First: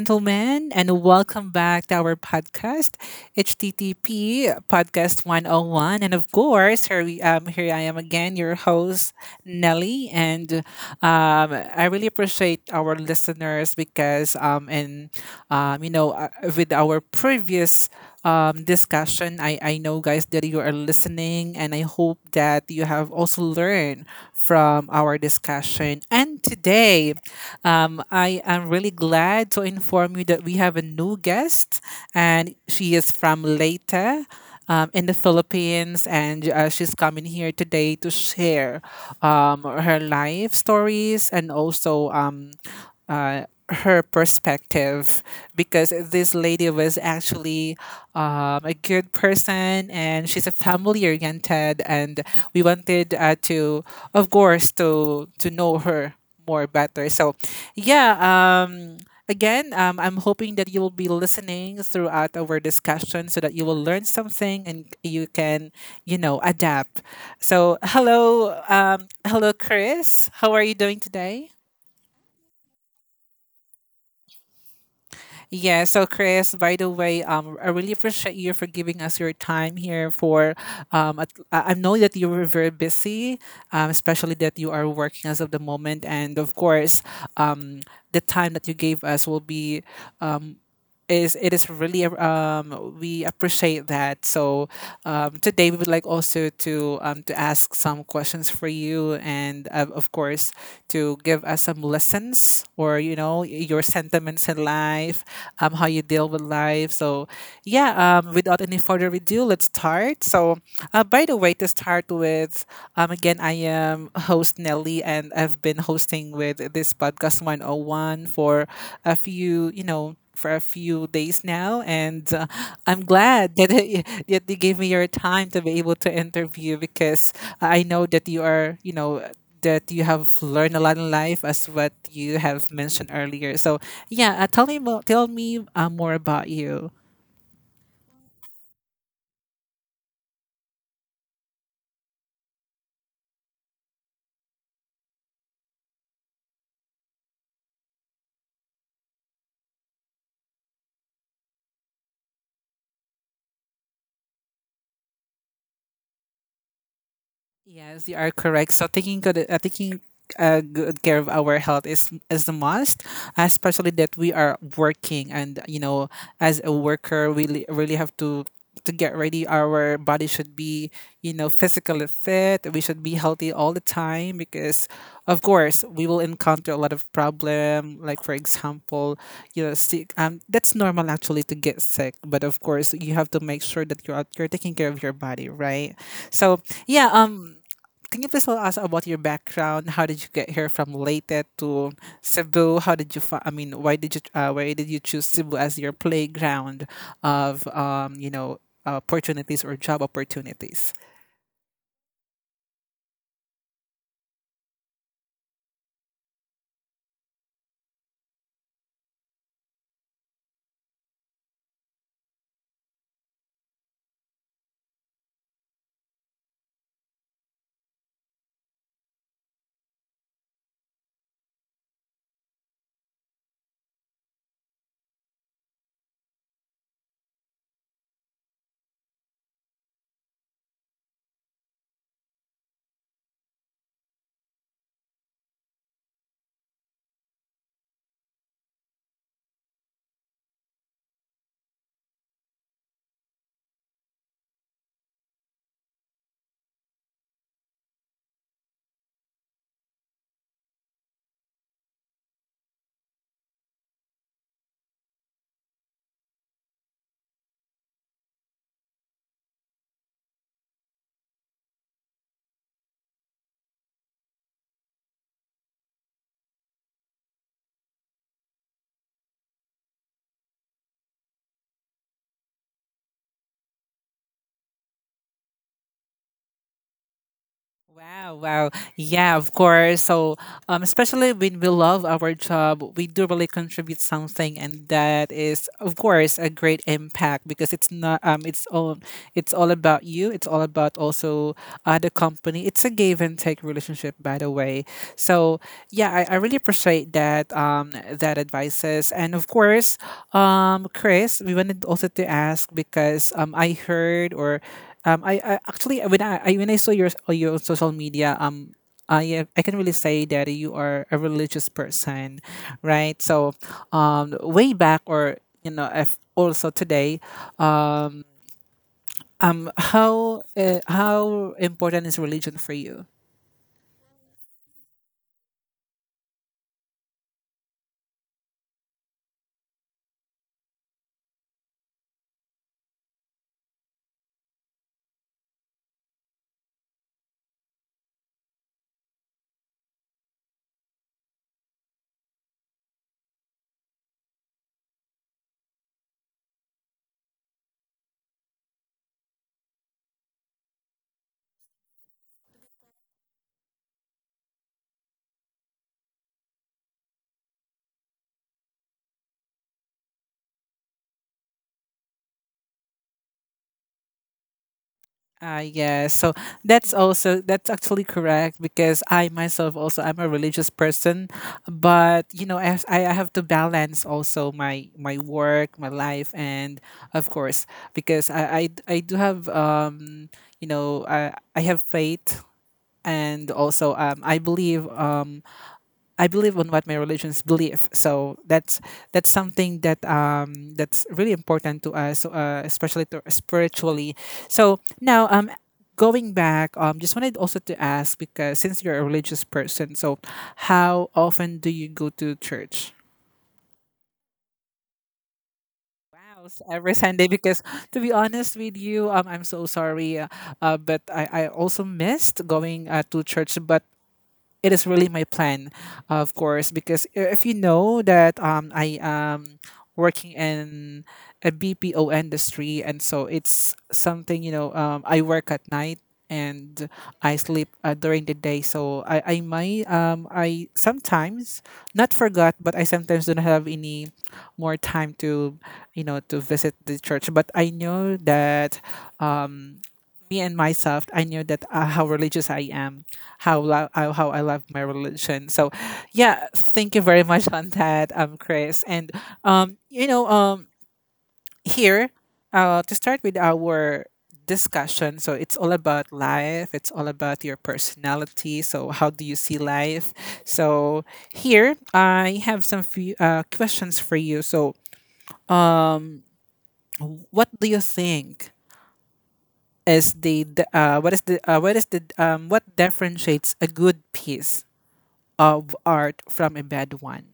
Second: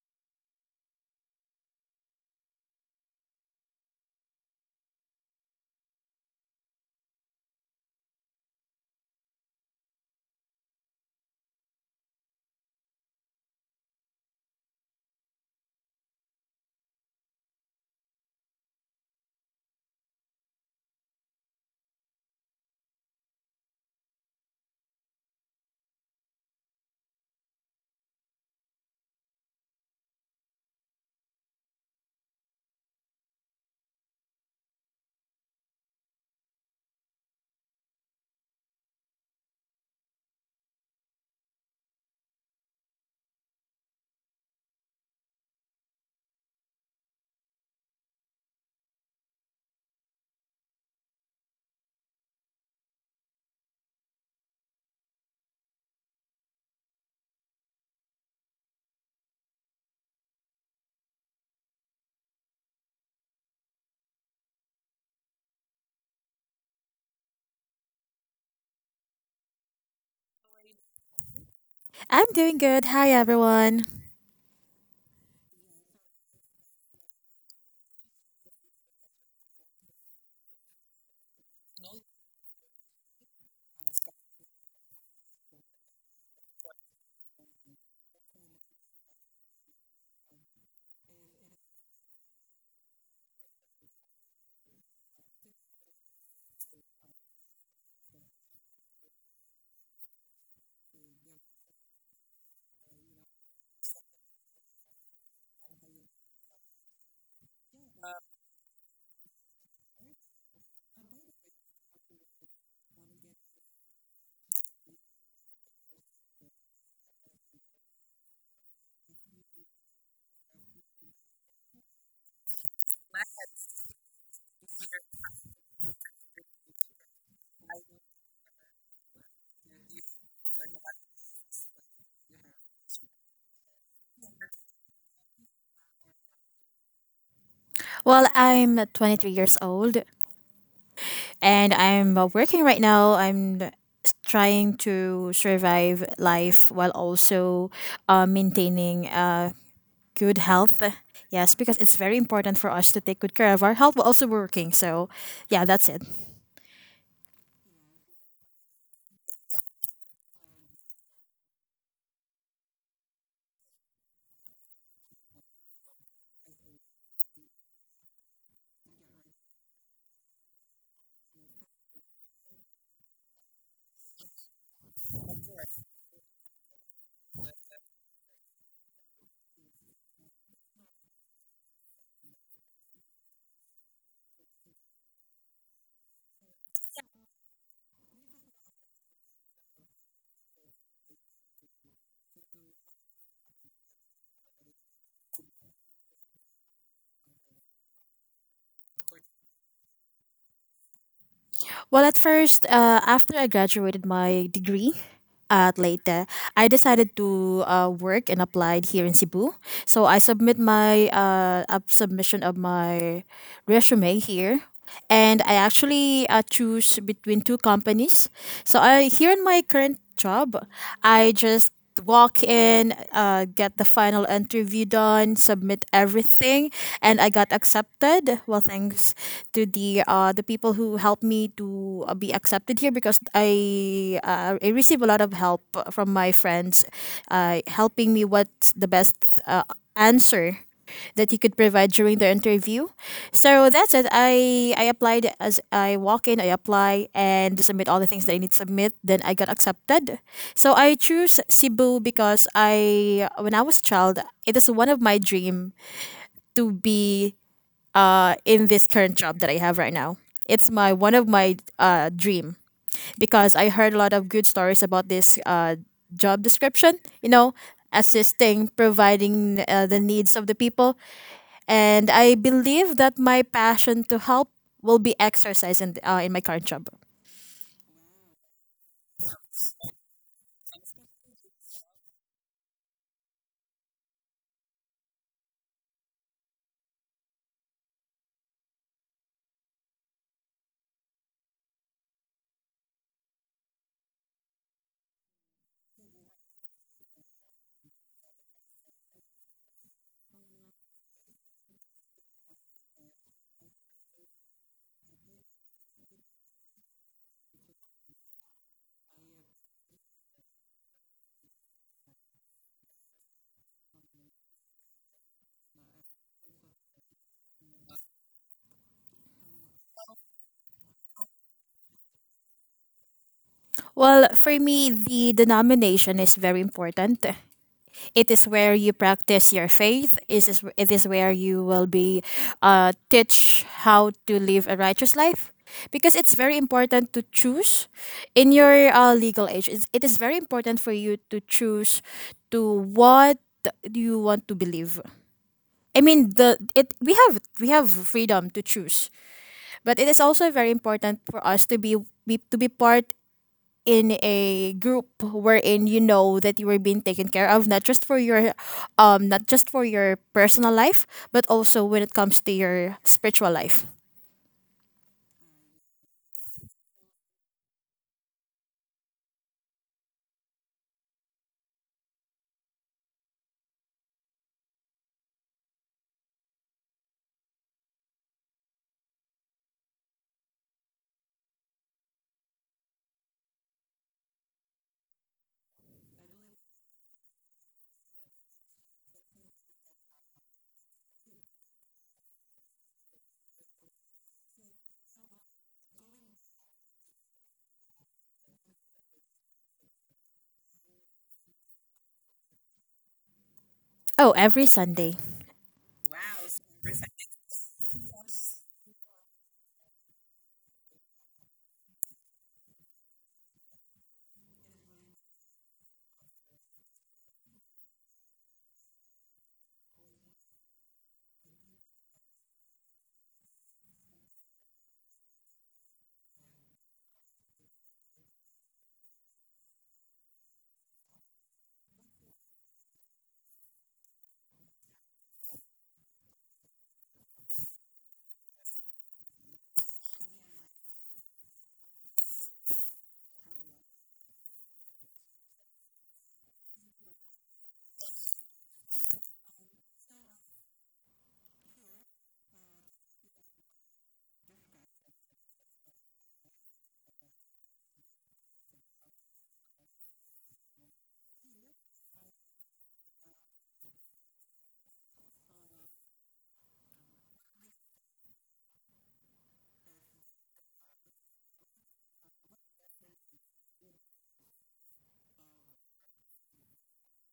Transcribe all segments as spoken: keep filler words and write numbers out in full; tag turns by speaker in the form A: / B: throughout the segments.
A: gentlemen, and welcome back to our podcast, H T T P Podcast one oh one. And of course, here, we, um, here I am again, your host, Nelly. And um, I really appreciate our listeners because, um, and um, you know, uh, with our previous um, discussion. I, I know, guys, that you are listening, and I hope that you have also learned from our discussion. And today, um, I am really glad to inform you that we have a new guest, and she is from Leyte um, in the Philippines, and uh, she's coming here today to share um, her life stories and also um, uh, her perspective because this lady was actually um, a good person, and she's a family oriented. And we wanted uh, to of course to to know her more better. so yeah um Again, um, I'm hoping that you will be listening throughout our discussion so that you will learn something and you can, you know, adapt. So, hello, um, hello, Chris. How are you doing today?
B: I'm doing good. Hi, everyone.
A: Yeah, so Chris, by the way, um, I really appreciate you for giving us your time here. For um, at, I I know that you were very busy, um, especially that you are working as of the moment, and of course, um, the time that you gave us will be, um, is it is really um we appreciate that. So, um, today we would like also to um to ask some questions for you, and uh, of course to give us some lessons or, you know, your sentiments in life, um, how you deal with life. So, yeah, um, without any further ado, let's start. So, uh, by the way, to start with, um, again, I am host Nelly, and I've been hosting with this podcast one oh one for a few, you know, for a few days now, and uh, I'm glad that that you gave me your time to be able to interview because I know that you are, you know, that you have learned a lot in life as what you have mentioned earlier. So yeah, uh, tell me mo- tell me uh, more about you.
B: Well, I'm twenty-three years old and I'm uh, working right now. I'm s- trying to survive life while also uh, maintaining uh, good health. Yes, because it's very important for us to take good care of our health while also working. So, yeah, that's it.
A: Yes, you are correct. So taking good, uh, taking uh, good care of our health is is the must, especially that we are working, and you know, as a worker, we really, really have to to get ready. Our body should be, you know, physically fit. We should be healthy all the time because of course we will encounter a lot of problem. Like for example, you know, sick. Um, that's normal actually to get sick, but of course you have to make sure that you're you're taking care of your body, right? So yeah, um, can you please tell us about your background? How did you get here from Leyte to Cebu? How did you? Fi- I mean, why did you? Uh, why did you choose Cebu as your playground of, um, you know, opportunities or job opportunities?
B: Well, at first, uh, after I graduated my degree at Leyte, I decided to uh, work and applied here in Cebu. So I submit my uh, up submission of my resume here and I actually uh, choose between two companies. So I here in my current job, I just walk in, uh, get the final interview done, submit everything, and I got accepted. Well, thanks to the uh, the people who helped me to uh, be accepted here because I uh, I receive a lot of help from my friends, uh, helping me what's the best uh, answer that you could provide during the interview. So that's it. I I applied as I walk in, I apply and submit all the things that I need to submit. Then I got accepted. So I choose Cebu because I when I was a child, it is one of my dream to be uh in this current job that I have right now. It's my one of my uh dream because I heard a lot of good stories about this uh job description, you know, assisting, providing uh, the needs of the people, and I believe that my passion to help will be exercised in, uh, in my current job.
A: Wow, wow. Yeah, of course. So, um, especially when we love our job, we do really contribute something, and that is, of course, a great impact because it's not, um, it's all, it's all about you. It's all about also uh, the company. It's a give and take relationship, by the way. So, yeah, I, I really appreciate that um that advices. And of course, um Chris, we wanted also to ask because um I heard or um I, I actually when I, I when I saw your uh, your social media, um I I can really say that you are a religious person, right? So um way back or, you know, if also today, um um how uh, how important is religion for you?
B: Well, for me, the denomination is very important. It is where you practice your faith. It is, it is where you will be uh, teach how to live a righteous life. Because it's very important to choose in your uh, legal age. It's, it is very important for you to choose to what do you want to believe. I mean, the it we have we have freedom to choose. But it is also very important for us to be, be to be part in a group wherein you know that you are being taken care of, not just for your um not just for your personal life, but also when it comes to your spiritual life.
A: Ah, yes. So that's also, that's actually correct because I myself also, I'm a religious person, but you know I have, I I have to balance also my my work, my life, and of course because I I, I do have, um you know, I I have faith, and also um I believe, um I believe on what my religions believe. So that's that's something that um that's really important to us, uh, especially to spiritually. So now, um going back, um just wanted also to ask, because since you're a religious person, so how often do you go to church?
B: Oh, every Sunday.
A: Wow s- every Sunday? Because to be honest with you, um I'm so sorry, uh, uh, but i i also missed going uh, to church, but it is really my plan, of course, because I- if you know that, um, I am working in a B P O industry, and so it's something, you know, um, I work at night, and I sleep uh, during the day, so I I might, um I sometimes not forgot, but I sometimes don't have any more time to, you know, to visit the church. But I know that, um me and myself, I knew that uh, how religious I am, how lo- how how I love my religion. So yeah, thank you very much on that, um, Chris. And, um, you know, um, here, uh, to start with our discussion. So it's all about life. It's all about your personality. So how do you see life? So here, I have some few uh, questions for you. So, what do you think is the d- uh, what is the uh, what is the, um, what differentiates a good piece of art from a bad one?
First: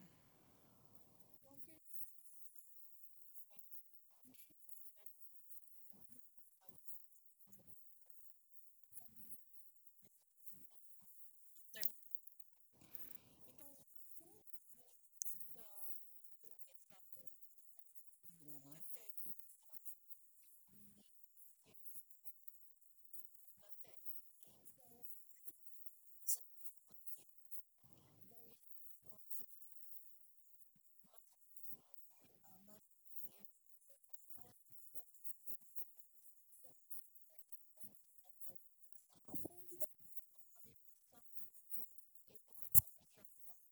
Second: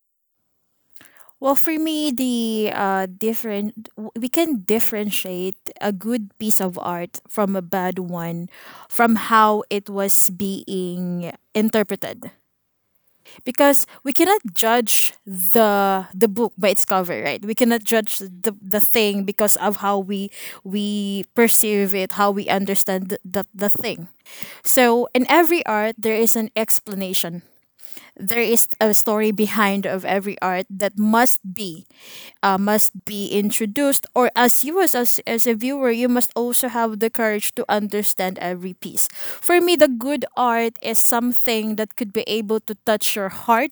B: Well, for me, the uh different, we can differentiate a good piece of art from a bad one from how it was being interpreted, because we cannot judge the the book by its cover, right? We cannot judge the, the thing because of how we we perceive it, how we understand the, the, the thing. So in every art there is an explanation, there is a story behind of every art that must be uh, must be introduced, or as you as, as as a viewer you must also have the courage to understand every piece. For me, the good art is something that could be able to touch your heart,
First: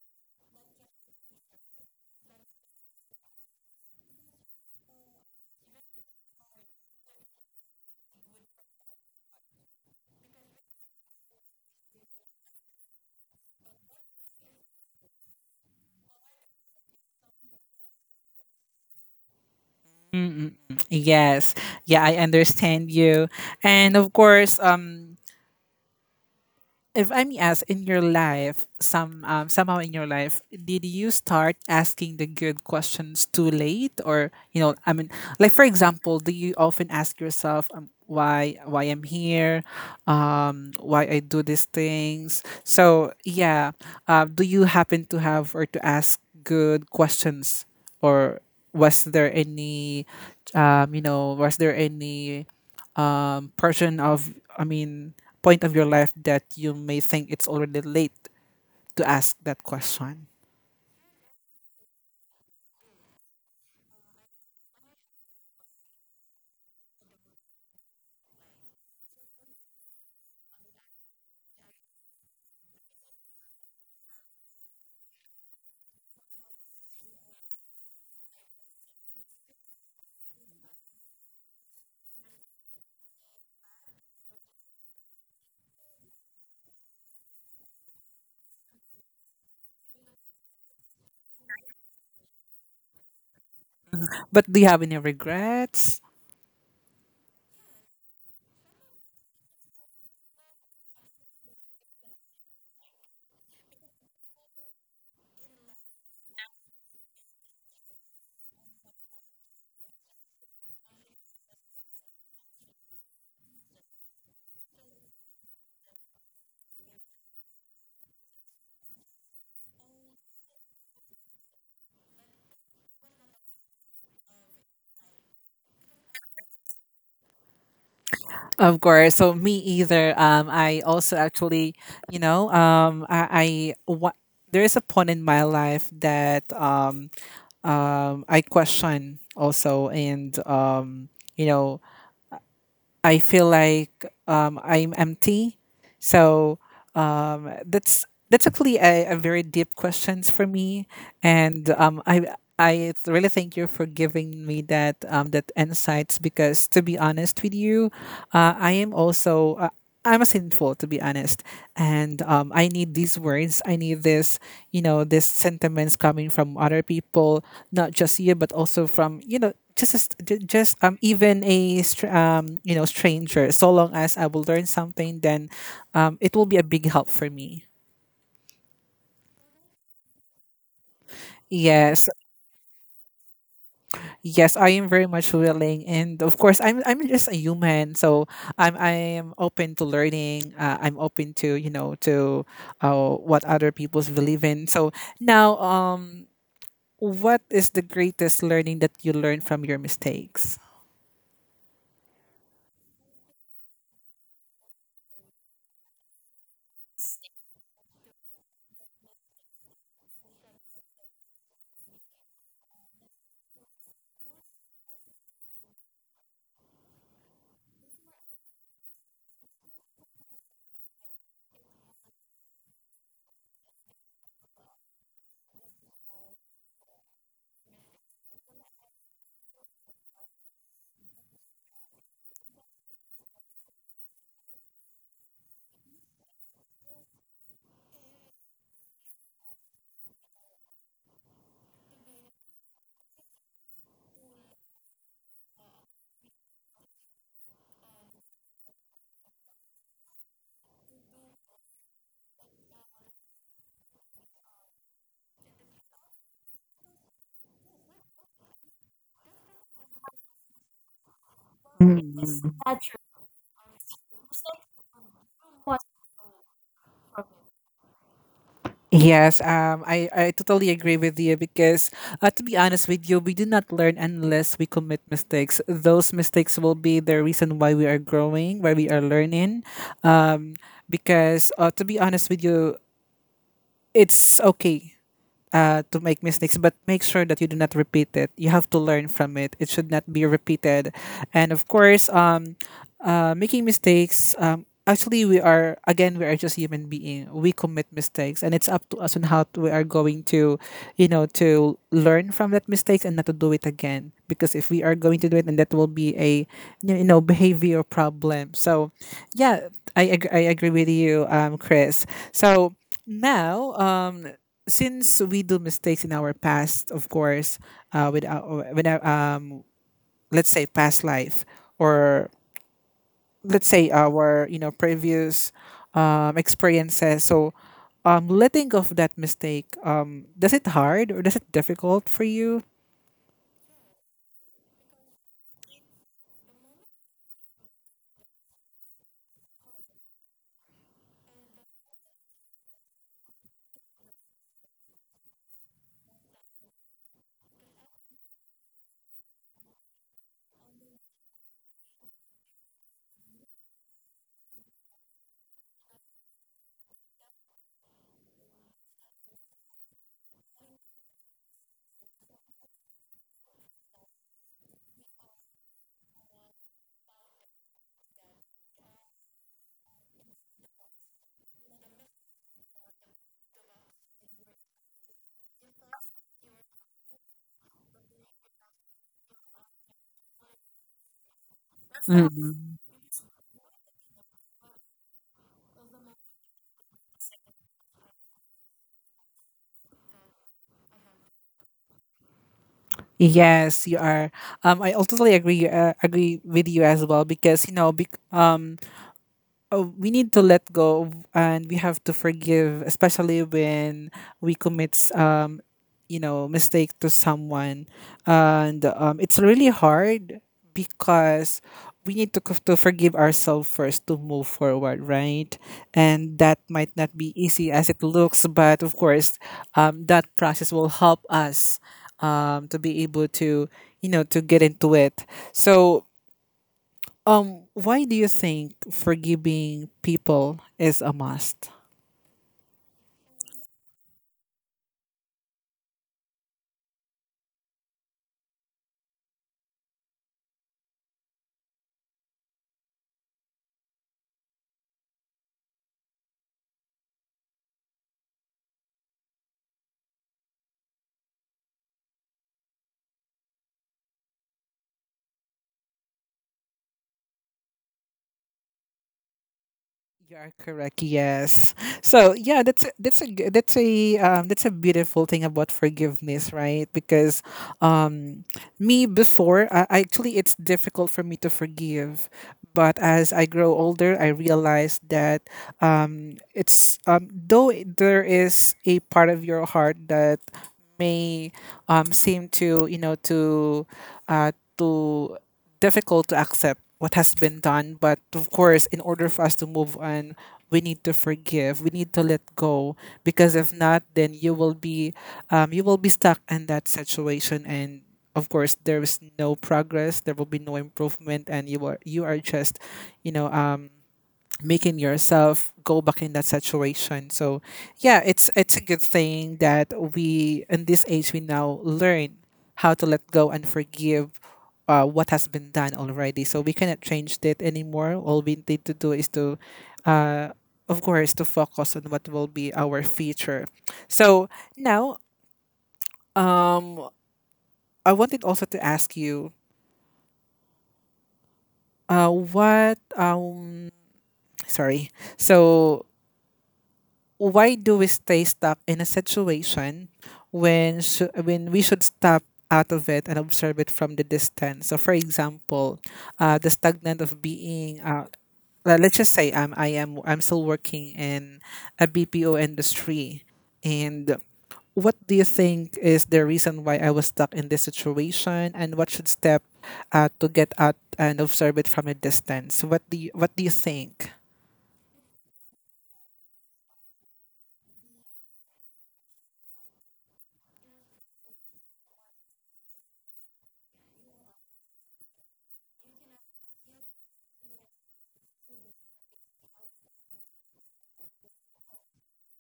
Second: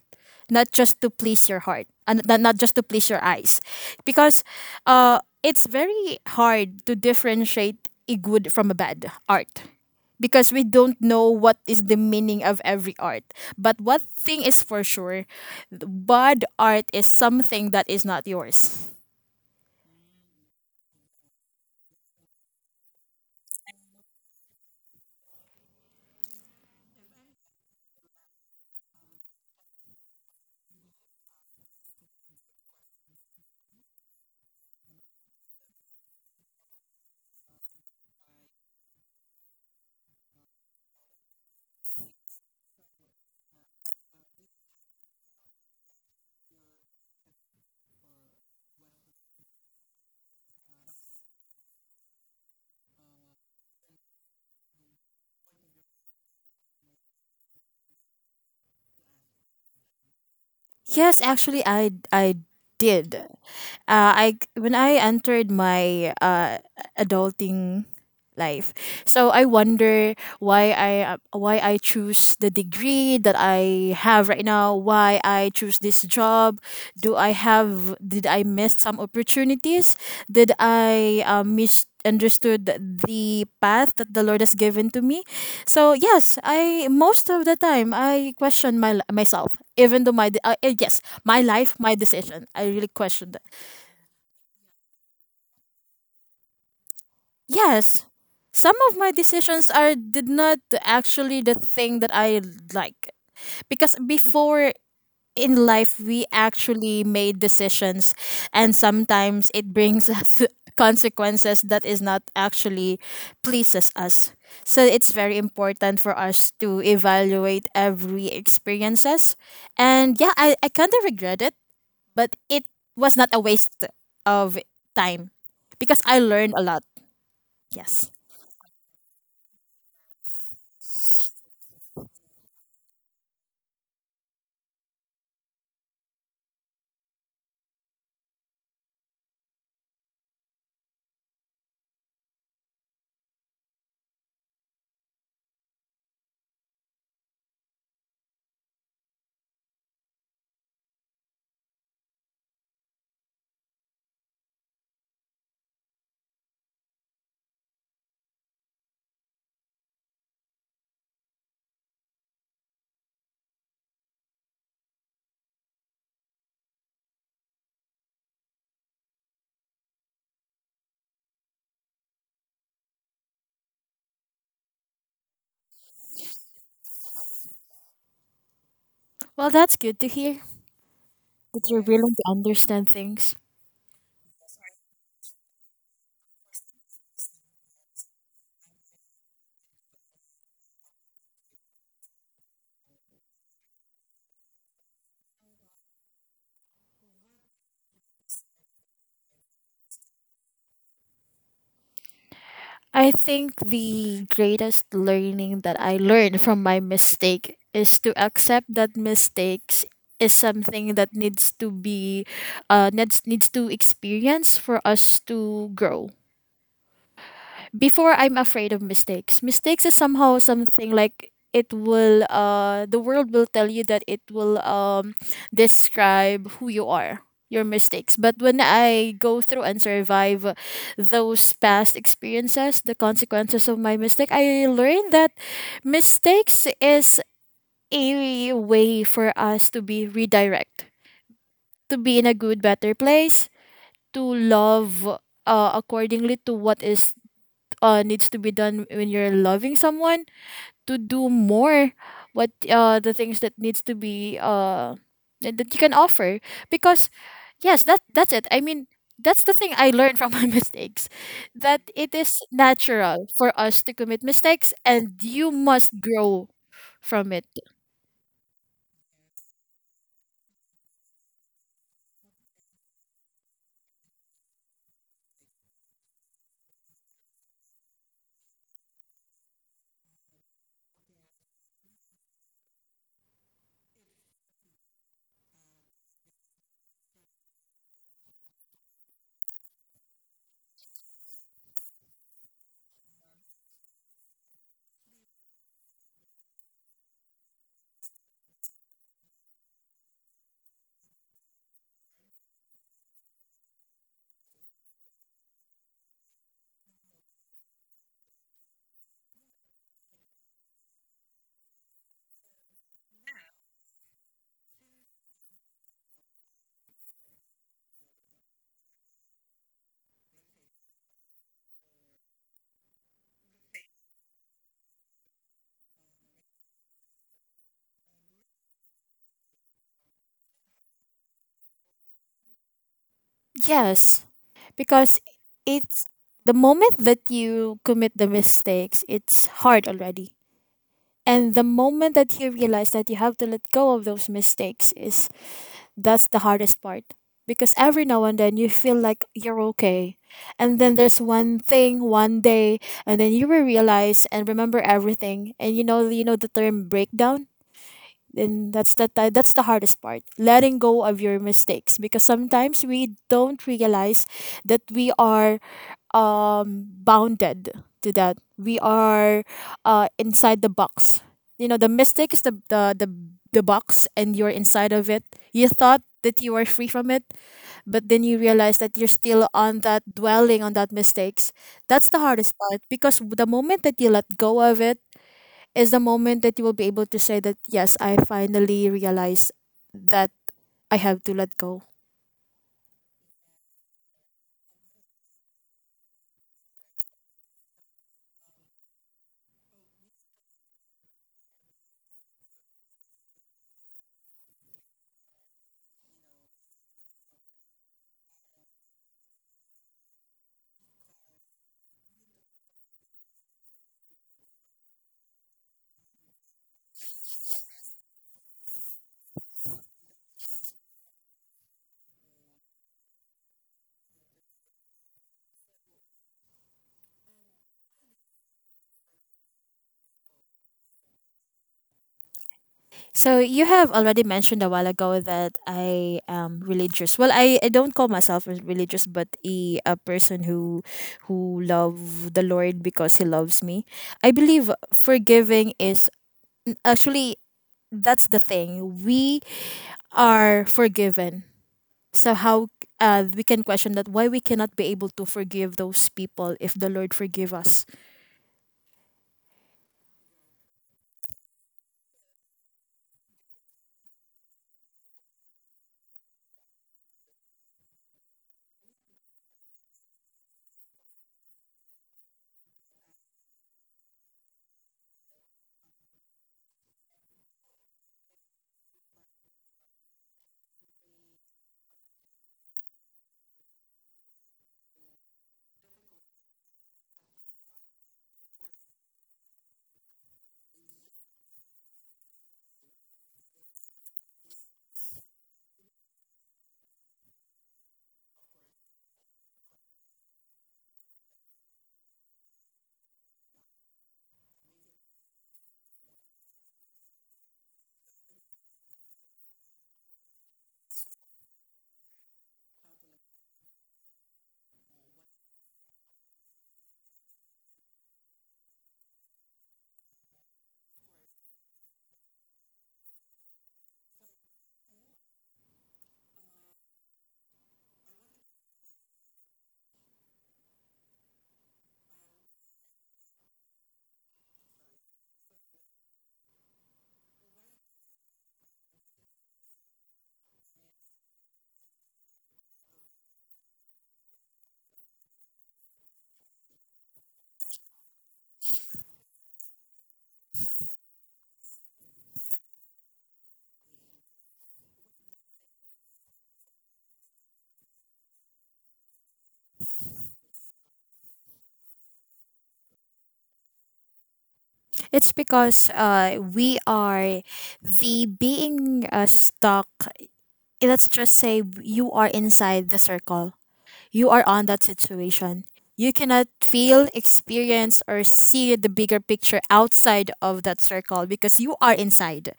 B: not just to please your heart and not not just to please your eyes, because uh it's very hard to differentiate a good from a bad art because we don't know what is the meaning of every art. But one thing is for sure, bad art is something that is not yours.
A: Mm. Mm. Yes. Yeah, I understand you. And of course, um if I may ask, in your life, some um, somehow in your life, did you start asking the good questions too late, or, you know, I mean, like for example, do you often ask yourself, um, why why I'm here, um, why I do these things? So yeah, uh, do you happen to have or to ask good questions, or was there any, um, you know, was there any um, portion of, I mean, point of your life that you may think it's already late to ask that question?
B: Yes, actually I I did. uh, I when I entered my uh, adulting life, so I wonder why I uh, why I choose the degree that I have right now. Why I choose this job? Do I have? Did I miss some opportunities? Did I uh, misunderstood the path that the Lord has given to me. So yes, I most of the time I question my myself, even though my de- uh, uh, yes, my life, my decision I really questioned.
A: But do you have any regrets?
B: Yes, some of my decisions are did not actually the thing that I like, because before in life we actually made decisions and sometimes it brings us consequences that is not actually pleases us. So it's very important for us to evaluate every experiences. And yeah, i, I kind of regret it, but it was not a waste of time because I learned a lot. Yes.
A: Of course. So me either. Um, I also actually, you know, um, I, I what there is a point in my life that, um, um, I question also, and, um, you know, I feel like, um, I'm empty. So, um, that's that's actually a, a very deep questions for me, and um, I I really thank you for giving me that, um, that insights. Because to be honest with you, uh, I am also. Uh, I'm a sinful, to be honest, and um, I need these words. I need this, you know, these sentiments coming from other people, not just you, but also from, you know, just as- ju- just, um even a str- um you know, stranger. So long as I will learn something, then, um, it will be a big help for me.
B: Well, that's good to hear that you're
A: Yes,
B: willing to understand things.
A: yes, I am very much willing, and of course, I'm I'm just a human, so I'm I am open to learning. Uh, I'm open to, you know, to uh, what other people's believe in. So now, um, what is the greatest learning that you learn from your mistakes?
B: I think the greatest learning that I learned from my mistake is to accept that mistakes is something that needs to be uh needs needs to experience for us to grow. Before I'm afraid of mistakes. Mistakes is somehow something like it will uh the world will tell you that it will um describe who you are, your mistakes. But when I go through and survive those past experiences, the consequences of my mistake, I learned that mistakes is a way for us to be redirect, to be in a good better place, to love uh, accordingly to what is uh needs to be done when you're loving someone, to do more what uh the things that needs to be uh that that you can offer, because yes, that that's it. I mean, that's the thing I learned from my mistakes, that it is
A: Mm.
B: natural for us to commit mistakes and you must grow from it.
A: Yes, um, I, I totally agree with you because, uh, to be honest with you, we do not learn unless we commit mistakes. Those mistakes will be the reason why we are growing, why we are learning. Um, because, uh, to be honest with you, it's okay uh, to make mistakes, but make sure that you do not repeat it. You have to learn from it. It should not be repeated. And of course, um, uh, making mistakes. Um, actually, we are again, we are just human being. We commit mistakes, and it's up to us on how to, we are going to, you know, to learn from that mistakes and not to do it again. Because if we are going to do it, and that will be a, you know, behavior problem. So yeah, I ag- I agree with you, um, Chris. So now, um, since we do mistakes in our past, of course, uh, with our, when our, um, let's say past life, or let's say our, you know, previous um, experiences. So, um, letting go of that mistake, um, does it hard or does it difficult for you?
B: Yes, because it's the moment that you commit the mistakes, it's hard already. And the moment that you realize that you have to let go of those mistakes is that's the hardest part. Because every now and then you feel like you're okay. And then there's one thing, one day, and then you will realize and remember everything. And you know you know the term breakdown? And that's the ti- that's the hardest part. Letting go of your mistakes. Because sometimes we don't realize that we are um bounded to, that we are uh inside the box. You know, the mistake is the the the, the box and you're inside of it. You thought that you were free from it, but then you realize that you're still on that, dwelling on that mistakes. That's the hardest
A: Mm.
B: part, because the moment that you let go of it is the moment that you will be able to say that yes, I finally realize that I have to let go.
A: Yes, you are. Um, I totally agree. Uh, agree with you as well, because you know, bec- um, oh, we need to let go of, and we have to forgive, especially when we commit, um, you know, mistake to someone, and um, it's really hard, because we need to co- to forgive ourselves first to move forward, right? And that might not be easy as it looks, but of course, um, that process will help us, um, to be able to, you know, to get into it. So um, why do you think forgiving people is a must?
B: So you have already mentioned a while ago that I am religious. Well, I, I don't call myself as religious, but a, a person who who love the Lord because He loves me. I believe forgiving is actually that's the thing. We are forgiven. So how uh, we can question that why we cannot be able to forgive those people if the Lord forgive us?
A: You are correct. Yes. So yeah, that's a, that's a g- that's a um, that's a beautiful thing about forgiveness, right? Because um, me before, I, I- actually, it's difficult for me to forgive, but as I grow older, I realize that um, it's um, though it- there is a part of your heart that may um, seem to you know to uh, to difficult to accept what has been done. But of course, in order for us to move on, we need to forgive. We need to let go because if not, then you will be, um, you will be stuck in that situation. And of course, there is no progress. There will be no improvement, and you are you are just, you know, um, making yourself go back in that situation. So yeah, it's it's a good thing that we in this age we now learn how to let go and forgive uh, what has been done already. So we cannot change that anymore. All we need to do is to uh, of course to focus on what will be our future. So now, um I wanted also to ask you uh what um sorry. So why do we stay stuck in a situation when sh- when we should step out of it and observe it from the distance? So, for example, uh, the stagnant of being. Uh, le- let's just say I'm I am I'm still working in a B P O industry, and what do you think is the reason why I was stuck in this situation, and what should step uh, to get out and observe it from a distance? What do you, what do you think?
B: It's because uh, we are the being uh, stuck, let's just say you are inside the circle. You are on that situation. You cannot feel, experience, or see the bigger picture outside of that circle because you are inside.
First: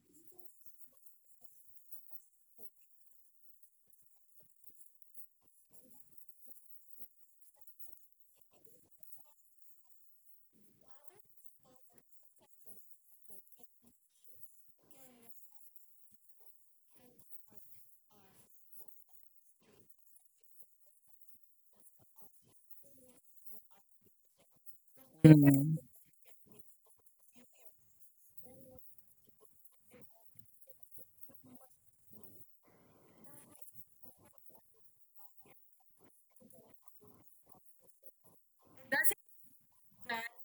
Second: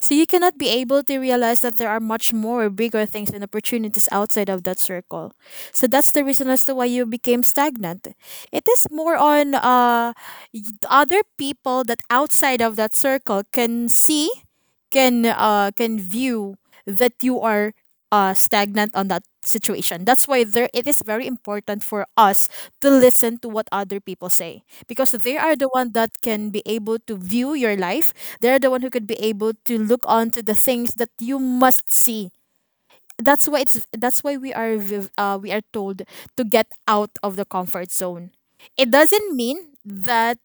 B: So you cannot be able to realize that there are much more bigger things and opportunities outside of that circle. So that's the reason as to why you became stagnant. It is more on uh, y- other people that outside of that circle can see, can uh, can view that you are uh, stagnant on that situation. That's why there it is very important for us to listen to what other people say, because they are the
A: Mm-hmm.
B: one that can be able to view your life. They're the one who could be able to look onto the things that you must see. That's why it's that's why we are v- uh, we are told to get out of the comfort zone. It doesn't mean that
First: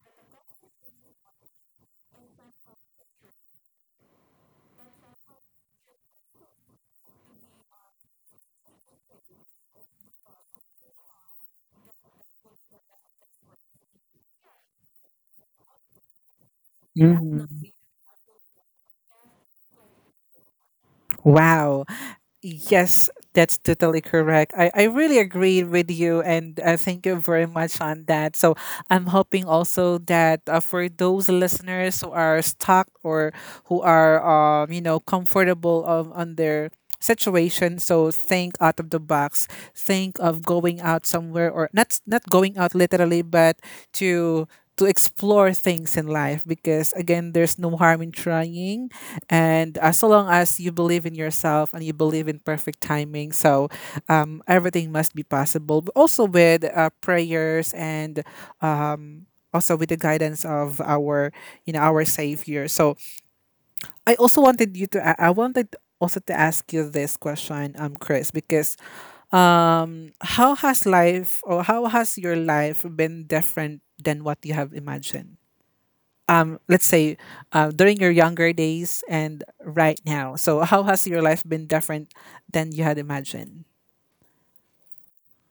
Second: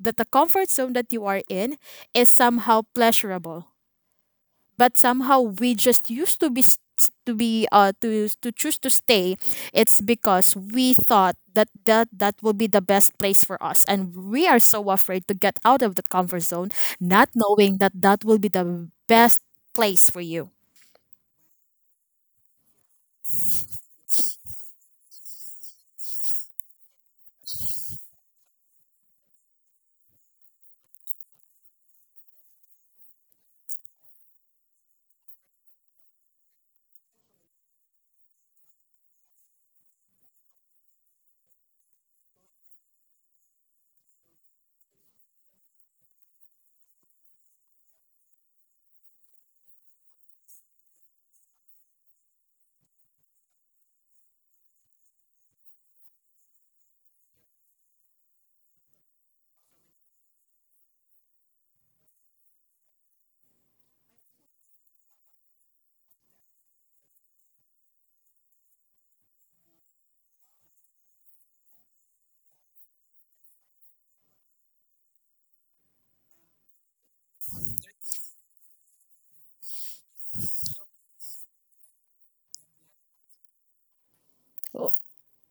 B: that the comfort zone that you are in is somehow pleasurable, but somehow we just used to be s- to be uh to to choose to stay. It's because we thought that that that will be the best place for us and we are so afraid to get out of that comfort zone, not knowing that that will be the best place for you.
A: Wow. Yes, that's totally correct. I, I really agree with you, and uh, thank you very much on that. So, I'm hoping also that uh, for those listeners who are stuck or who are, um, you know, comfortable of, on their situation, so think out of the box. Think of going out somewhere, or not not going out literally, but to to explore things in life because again there's no harm in trying and as long as you believe in yourself and you believe in perfect timing, so um, everything must be possible. But also with uh, prayers and um, also with the guidance of our, you know, our Savior. So I also wanted you to, I I wanted also to ask you this question, um, Chris, because um, how has life or how has your life been different than what you have imagined? um, let's say uh, during your younger days and right now. So how has your life been different than you had imagined?
B: Oh,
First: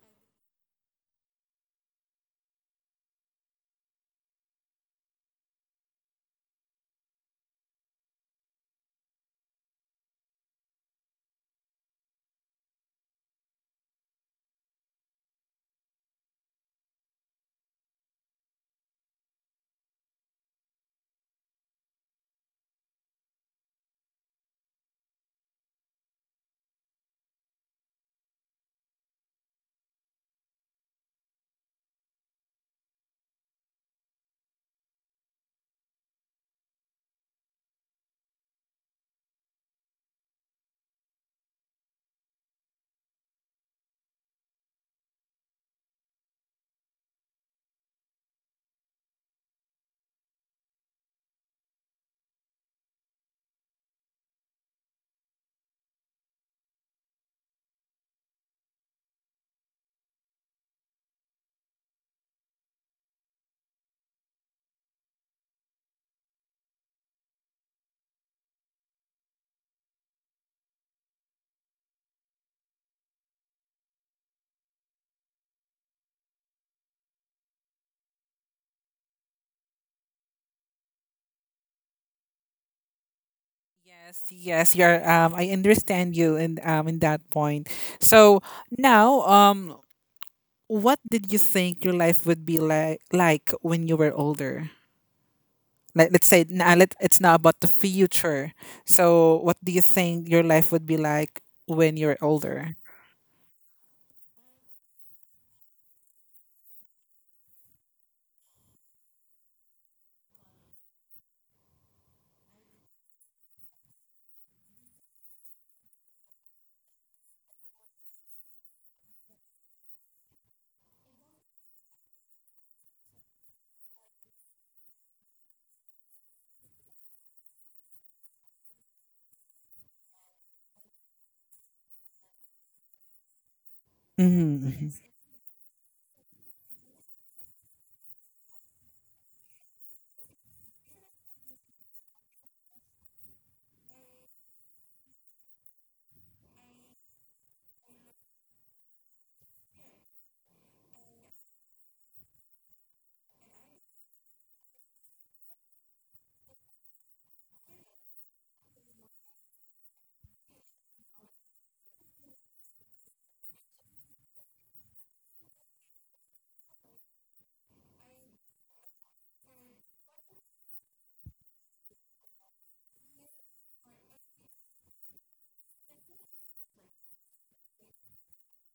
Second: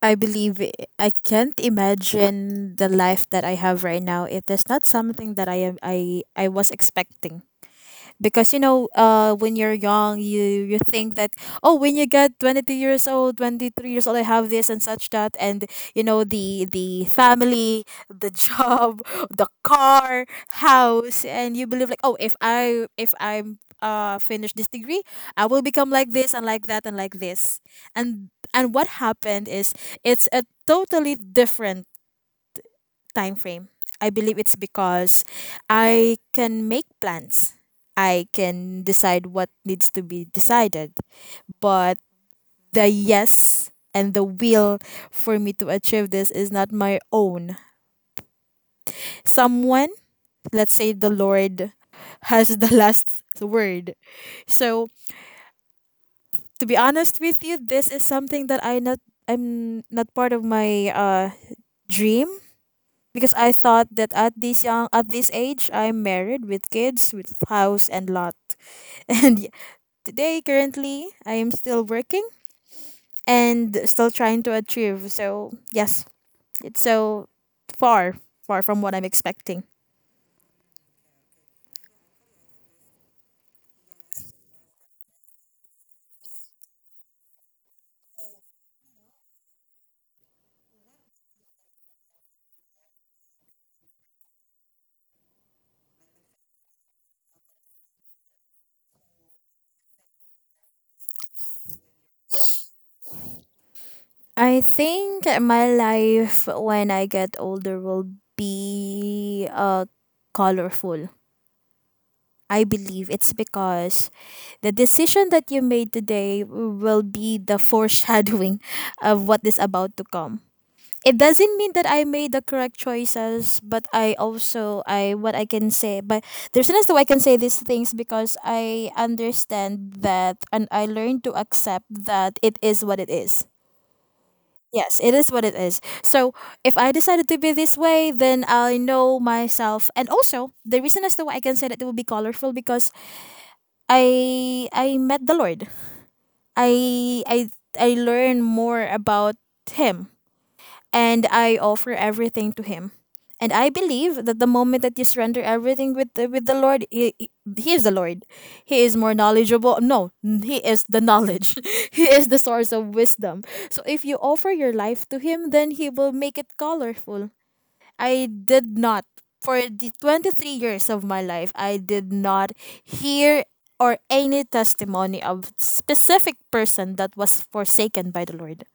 B: I believe i- I can't imagine the life that I have right now. It is not something that I am I I was expecting. Because you know uh when you're young you you think that oh when you get twenty-two years old, twenty-three years old, I have this and such that, and you know the the family, the job, the car, house. And you believe like, oh, if i if I'm uh finish this degree, I will become like this and like that and like this. And and what happened is it's a totally different time frame. I believe it's because I can make plans. I can decide what needs to be decided. But the yes and the will for me to achieve this is not my own. Someone, let's say the Lord, has the last word. So to be honest with you, this is something that I not I'm not part of my uh dream because I thought that at this young at this age I'm married with kids with house and lot, and y- today, currently I am still working and still trying to achieve. So yes, it's so far far from what I'm expecting.
A: Yes, yes, you're. Um, I understand you in um in that point. So now, um, what did you think your life would be like like when you were older? Like, let's say now, let it's now about the future. So, what do you think your life would be like when you're older?
B: I think my life when I get older will be uh colorful. I believe it's because the decision that you made today will be the foreshadowing of what is about to come. It doesn't mean that I made the correct choices, but I also, I what I can say, but there's an, though I can say these things because I understand that, and I learned to accept that it is what it is.
A: Mm-hmm.
B: Yes, it is what it is. So if I decided to be this way, then I know myself. And also, the reason as to why I can say that it will be colorful, because I I met the Lord. I I I learn more about him, and I offer everything to him. And I believe that the moment that you surrender everything with the, with the Lord, he, he he is the Lord. He is more knowledgeable. No, he is the knowledge. He is the source of wisdom. So if you offer your life to him, then he will make it colorful. I did not. For the twenty-three years of my life, I did not hear or any testimony of specific person that was forsaken by the Lord.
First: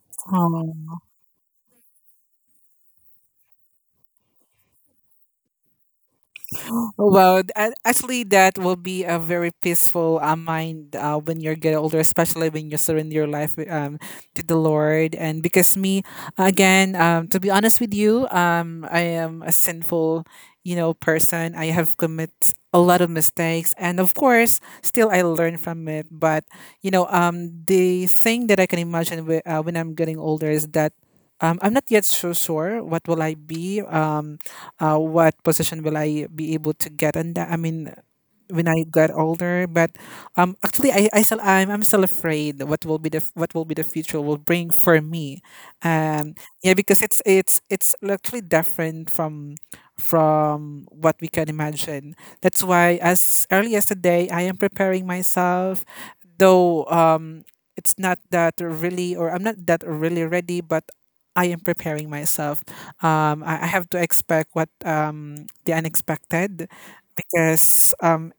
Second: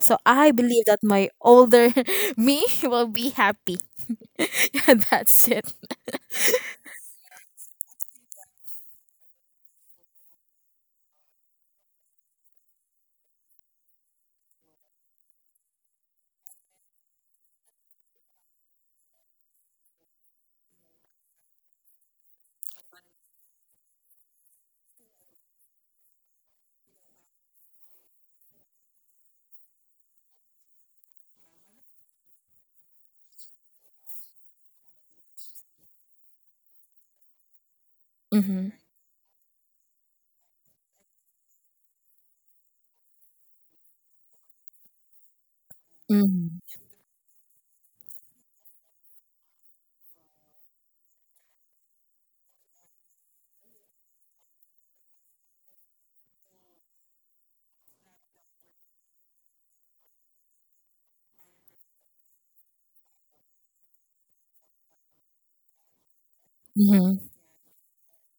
B: So I believe that my older me will be happy. That's it.
A: Well, a- actually, that will be a very peaceful uh, mind uh, when you get older, especially when you surrender your life um, to the Lord. And because me, again, um, to be honest with you, um, I am a sinful, you know, person. I have commit a lot of mistakes, and of course, still I learn from it. But you know, um, the thing that I can imagine wi- uh, when I'm getting older is that um, I'm not yet so sure what will I be. Um, uh, what position will I be able to get? And that, I mean, when
B: Mm-hmm.
A: I got older. But um, actually, I I still I'm, I'm still afraid what will be the f- what will be the future will bring for me. Um, yeah,
B: Mm-hmm.
A: because it's it's it's actually different from from what we can imagine. That's why as early as today, I am preparing myself, though um, it's not that really or I'm not that really ready, but I am preparing myself. Um, I, I have to expect what um, the unexpected because um,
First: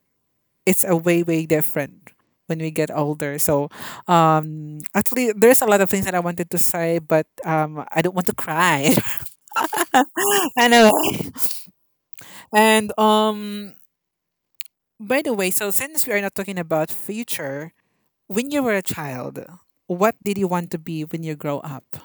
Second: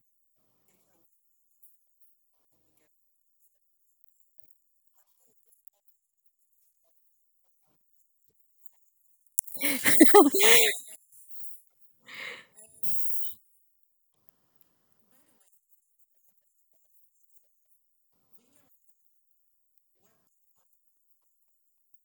A: it's a way way different when we get older, so um actually there's a lot of things that I wanted to say, but um I don't want to cry. Anyway, and um by the way, so since we are not talking about future, when you were a child, what did you want to be when you grow up?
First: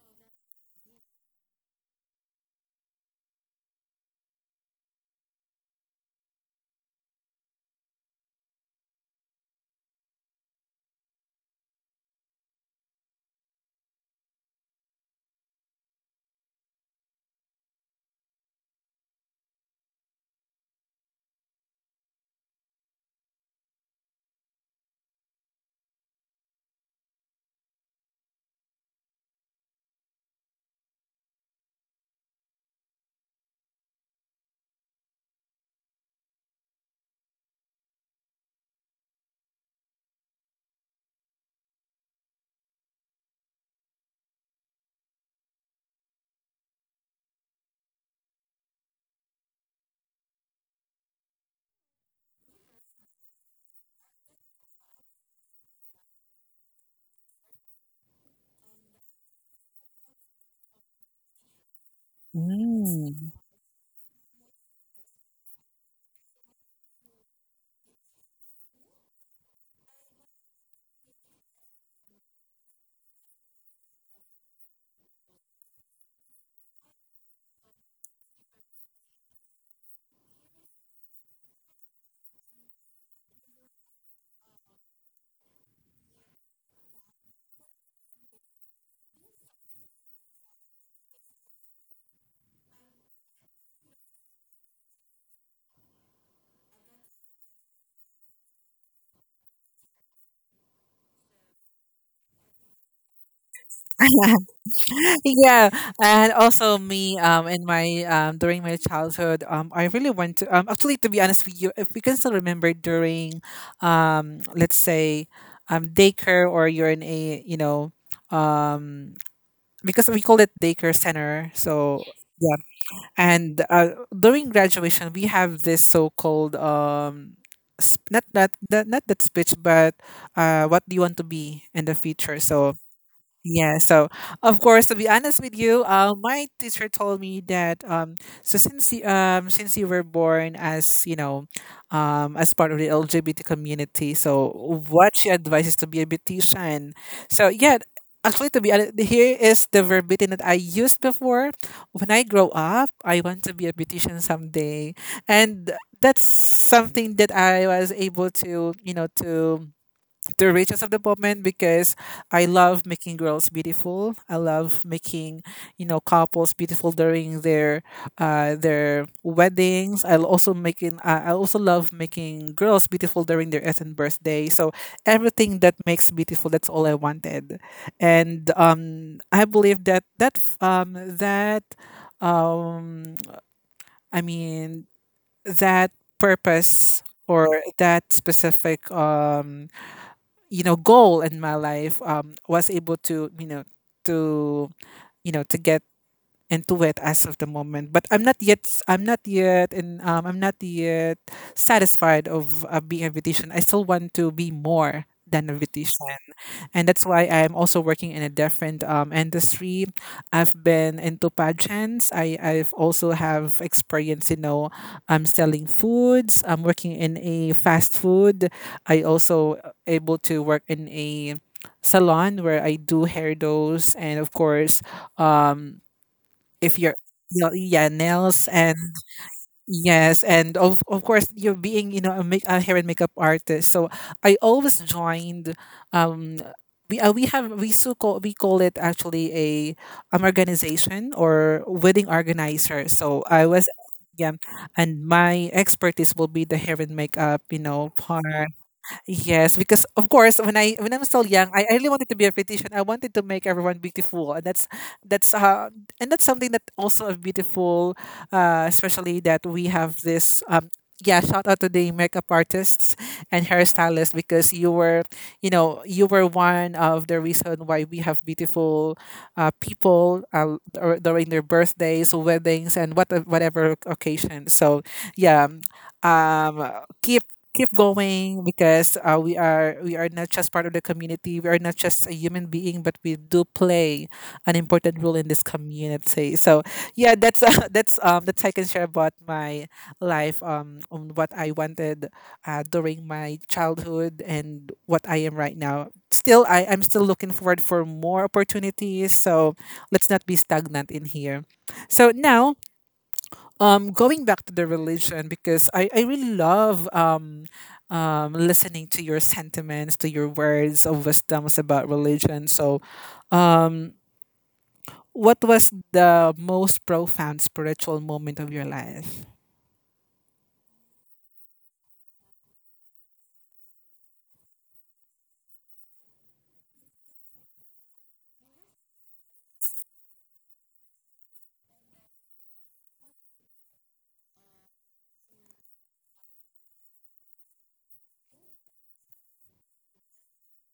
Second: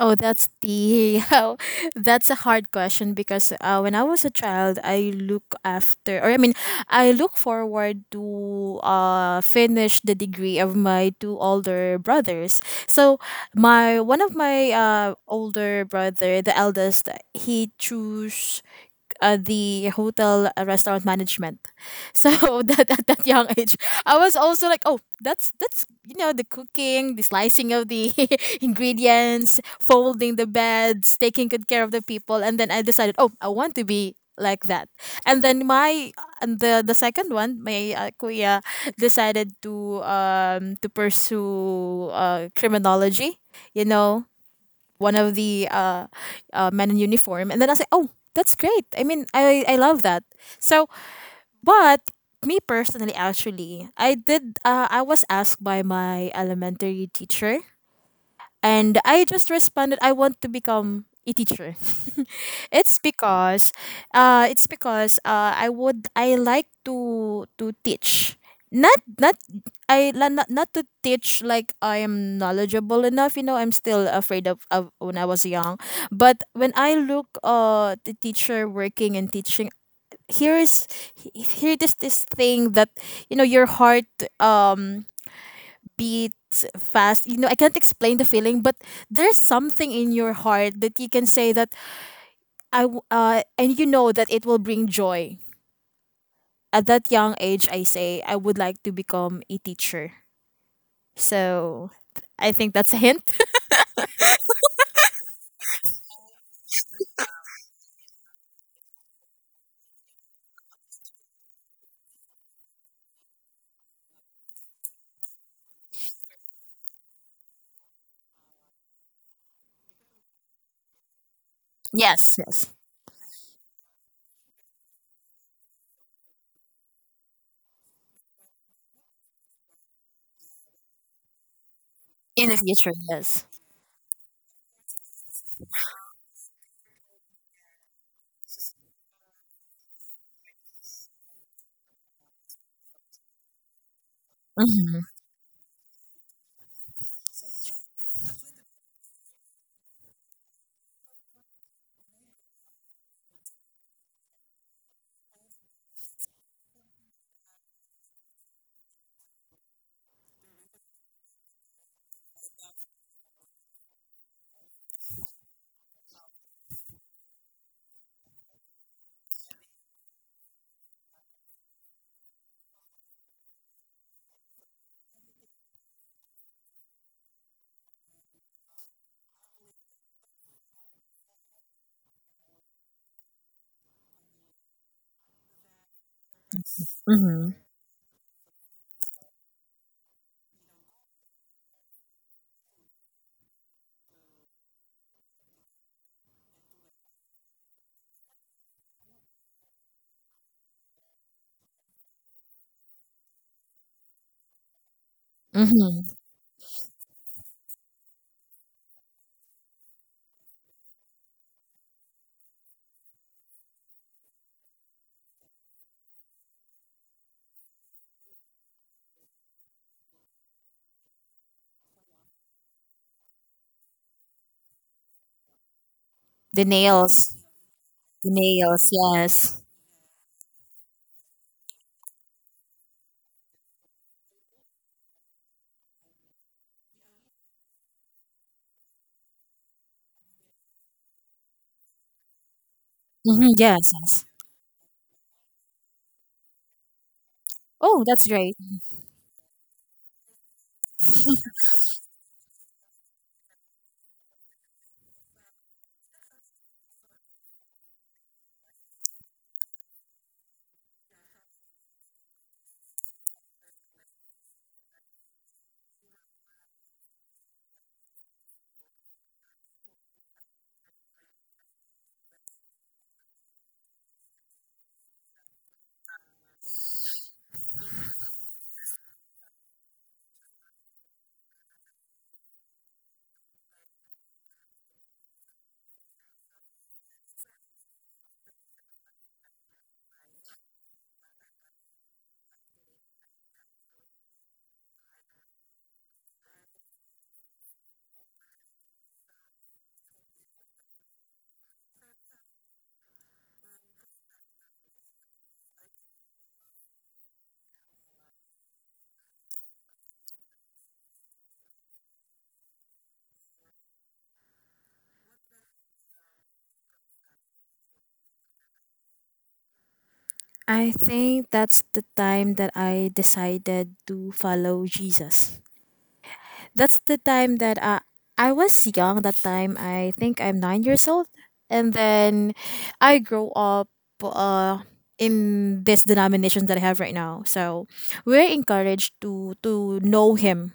B: Oh, that's the oh, that's a hard question because uh, when I was a child, I look after or I mean, I look forward to uh finish the degree of my two older brothers. So my one of my uh older brother, the eldest, he chose uh, the hotel, uh, restaurant management. So that at that young age, I was also like, oh, that's that's you know the cooking, the slicing of the ingredients, folding the beds, taking good care of the people, and then I decided, oh, I want to be like that. And then my and the the second one, my uh, kuya decided to um to pursue uh criminology. You know, one of the uh, uh, men in uniform. And then I say, "Oh, that's great. I mean, I I love that." So, but me personally, actually, I did. Uh, I was asked by my elementary teacher, and I just responded, I want to become a teacher. it's
A: Mm.
B: because, uh, it's because uh, I would I like to to teach. Not not I la- not, not to teach like I am knowledgeable enough. You know, I'm still afraid of, of when I was young. But when I look uh the teacher working and teaching, here is he- here it is this thing that, you know, your heart, um upbeat, fast. You know, I can't explain the feeling, but there's something in your heart that you can say that I w- uh, and you know that it will bring joy. At that young age, I say I would like to become a teacher. So I think that's a hint.
A: Yeah, and also me um in my um during my childhood, um I really want to um actually, to be honest with you, if we can still remember during um let's say um daycare or you're in a you know um because we call it daycare center. So
B: Yes,
A: yeah,
B: yes.
A: and uh, during graduation we have this so-called um sp- not that, that not that speech, but uh what do you want to be in the future.
B: In the
A: So
B: future, yes.
A: yeah, so of course, to be honest with you, uh, my teacher told me that um, so since you, um, since you were born as you know, um, as part of the L G B T community, so
B: Mm-hmm,
A: what she advises to be a beautician. So yeah, actually, to be honest, here is the verbatim that I used before. When I grow up, I want to be a beautician someday, and that's something that I was able to you know to the riches of the moment because I love making girls beautiful. I love making you know couples beautiful during their uh, their weddings. I also making uh, I also love making girls beautiful during their ethnic birthday. So everything that makes beautiful, that's all I wanted, and um, I believe that that f- um, that um, I mean that purpose
B: mm-hmm,
A: or that specific um you know goal in my life um was able to you know to you know to get into it as of the moment. But i'm not yet s- I'm not yet, and um, I'm not yet satisfied of uh, being a beautician. I still want to be more than a beautician,
B: mm-hmm.
A: and that's why I'm also working in a different um, industry. I've been into pageants. I I've also have experience, you know, I'm selling foods. I'm working in a fast food. I also able to work in a salon where I do hairdos and of course, um,
B: The
A: if you're
B: nails,
A: yeah, yeah,
B: the
A: nails and
B: nails. Yes.
A: yes, and of of course you're being you know a, make, a hair and makeup artist. So I always joined. Um, we uh, we have we so call we call it actually a an organization or wedding organizer. So I
B: Mm-hmm,
A: was
B: yes, yes.
A: yeah, and my expertise will be the hair and makeup you know
B: Oh, that's
A: part.
B: great.
A: Yes, because of course, when I when I'm still young, I, I really wanted to be a beautician. I wanted to make everyone beautiful, and that's that's uh, and that's something that also a beautiful, uh, especially that we have this um yeah, shout out to the makeup artists and hairstylists because you were you know you were one of the reason why we have beautiful uh, people uh, dur- during their birthdays, weddings, and what whatever occasion. So yeah, um, um, keep keep going because uh, we are we are not just part of the community, we are not just a human being, but we do play an important role in this community. So yeah, that's uh, that's um that's I can share about my life um on what I wanted uh, during my childhood and what I am right now. Still i i'm still looking forward for more opportunities, so let's not be stagnant in here. So now um going back to the religion, because I I really love um um listening to your sentiments, to your words of wisdoms about religion. So um what was the most profound spiritual moment of your life?
B: I think that's the time that I decided to follow Jesus. That's the time that, uh, I was young that time. I think I'm nine years old, and then I grow up uh in this denomination that I have right now. So we're encouraged to to know him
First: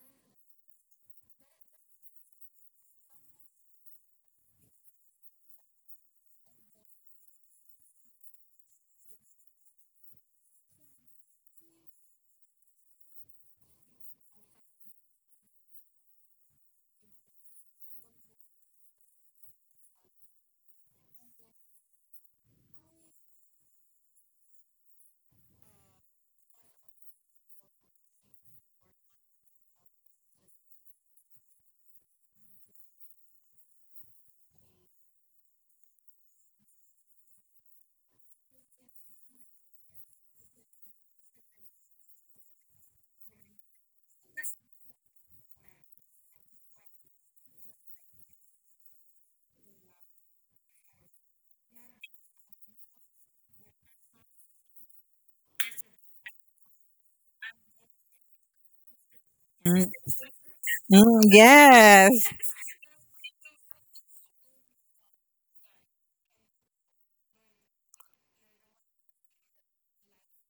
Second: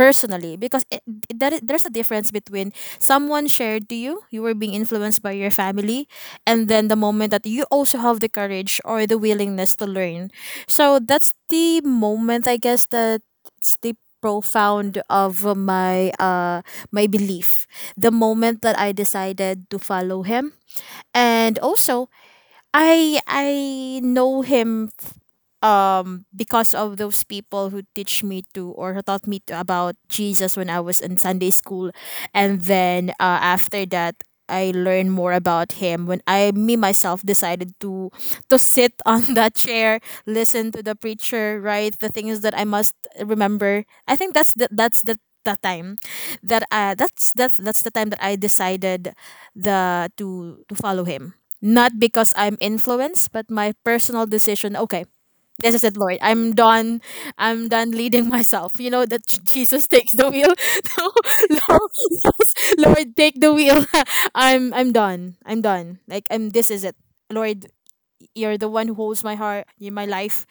B: personally because it, it- that is, there's a difference between someone shared to you, you were being influenced by your family, and then the moment that you also have the courage or the willingness to learn. So that's the moment, I guess, that it's the profound of my uh my belief, the moment that I decided to follow him. And also, i i know him, um because of those people who teach me to, or who taught me to, about Jesus when I was in Sunday school. And then uh, after that, I learned more about him when I, me myself, decided to to sit on that chair, listen to the preacher, write the things that I must remember. I think that's the, that's the that time that uh that's that's that's the time that I decided the to to follow him, not because I'm influenced, but my personal decision. Okay, this is it, Lord. I'm done. I'm done leading myself. You know that, J- Jesus
A: Mm,
B: takes the wheel. No,
A: mm,
B: Lord,
A: yes,
B: Lord, take the wheel. I'm I'm done. I'm done. Like I'm. This is it, Lord. You're the one who holds my heart. You, my life.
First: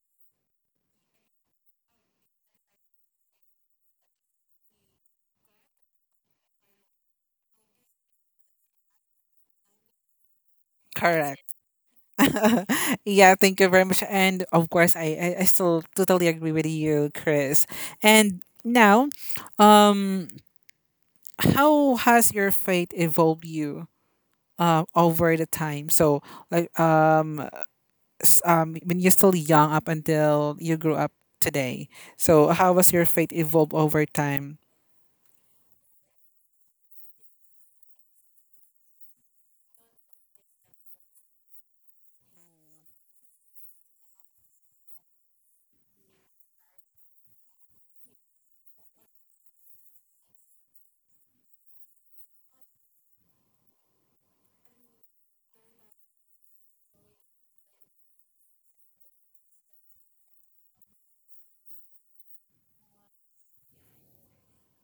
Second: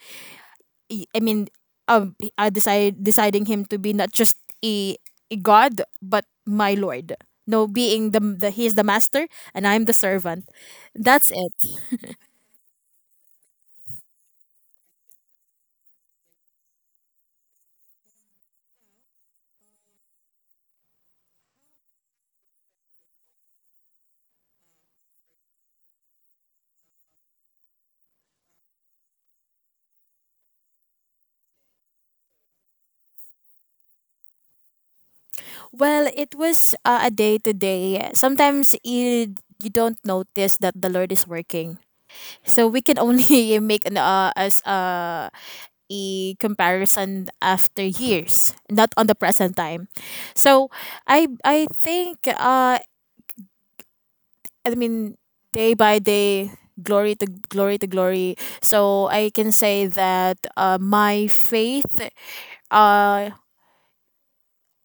B: Y- I mean, um, I decide deciding him to be not just a, a God, but my Lord. No, being the the he is the master, and I'm the servant. That's
A: correct.
B: it.
A: Yeah, thank you very much, and of course, I, I i still totally agree with you, Chris. And now, um how has your faith evolved you um, over the time. So like um, s- um, when you're still young up until you grew up today. So how was your faith evolve over time?
B: Well, it was uh, a day to day. Sometimes you you don't notice that the Lord is working. So we can only make an uh, as uh, a comparison after years, not on the present time. So I I think, uh I mean, day by day, glory to glory to glory. So I can say that, uh, my faith, uh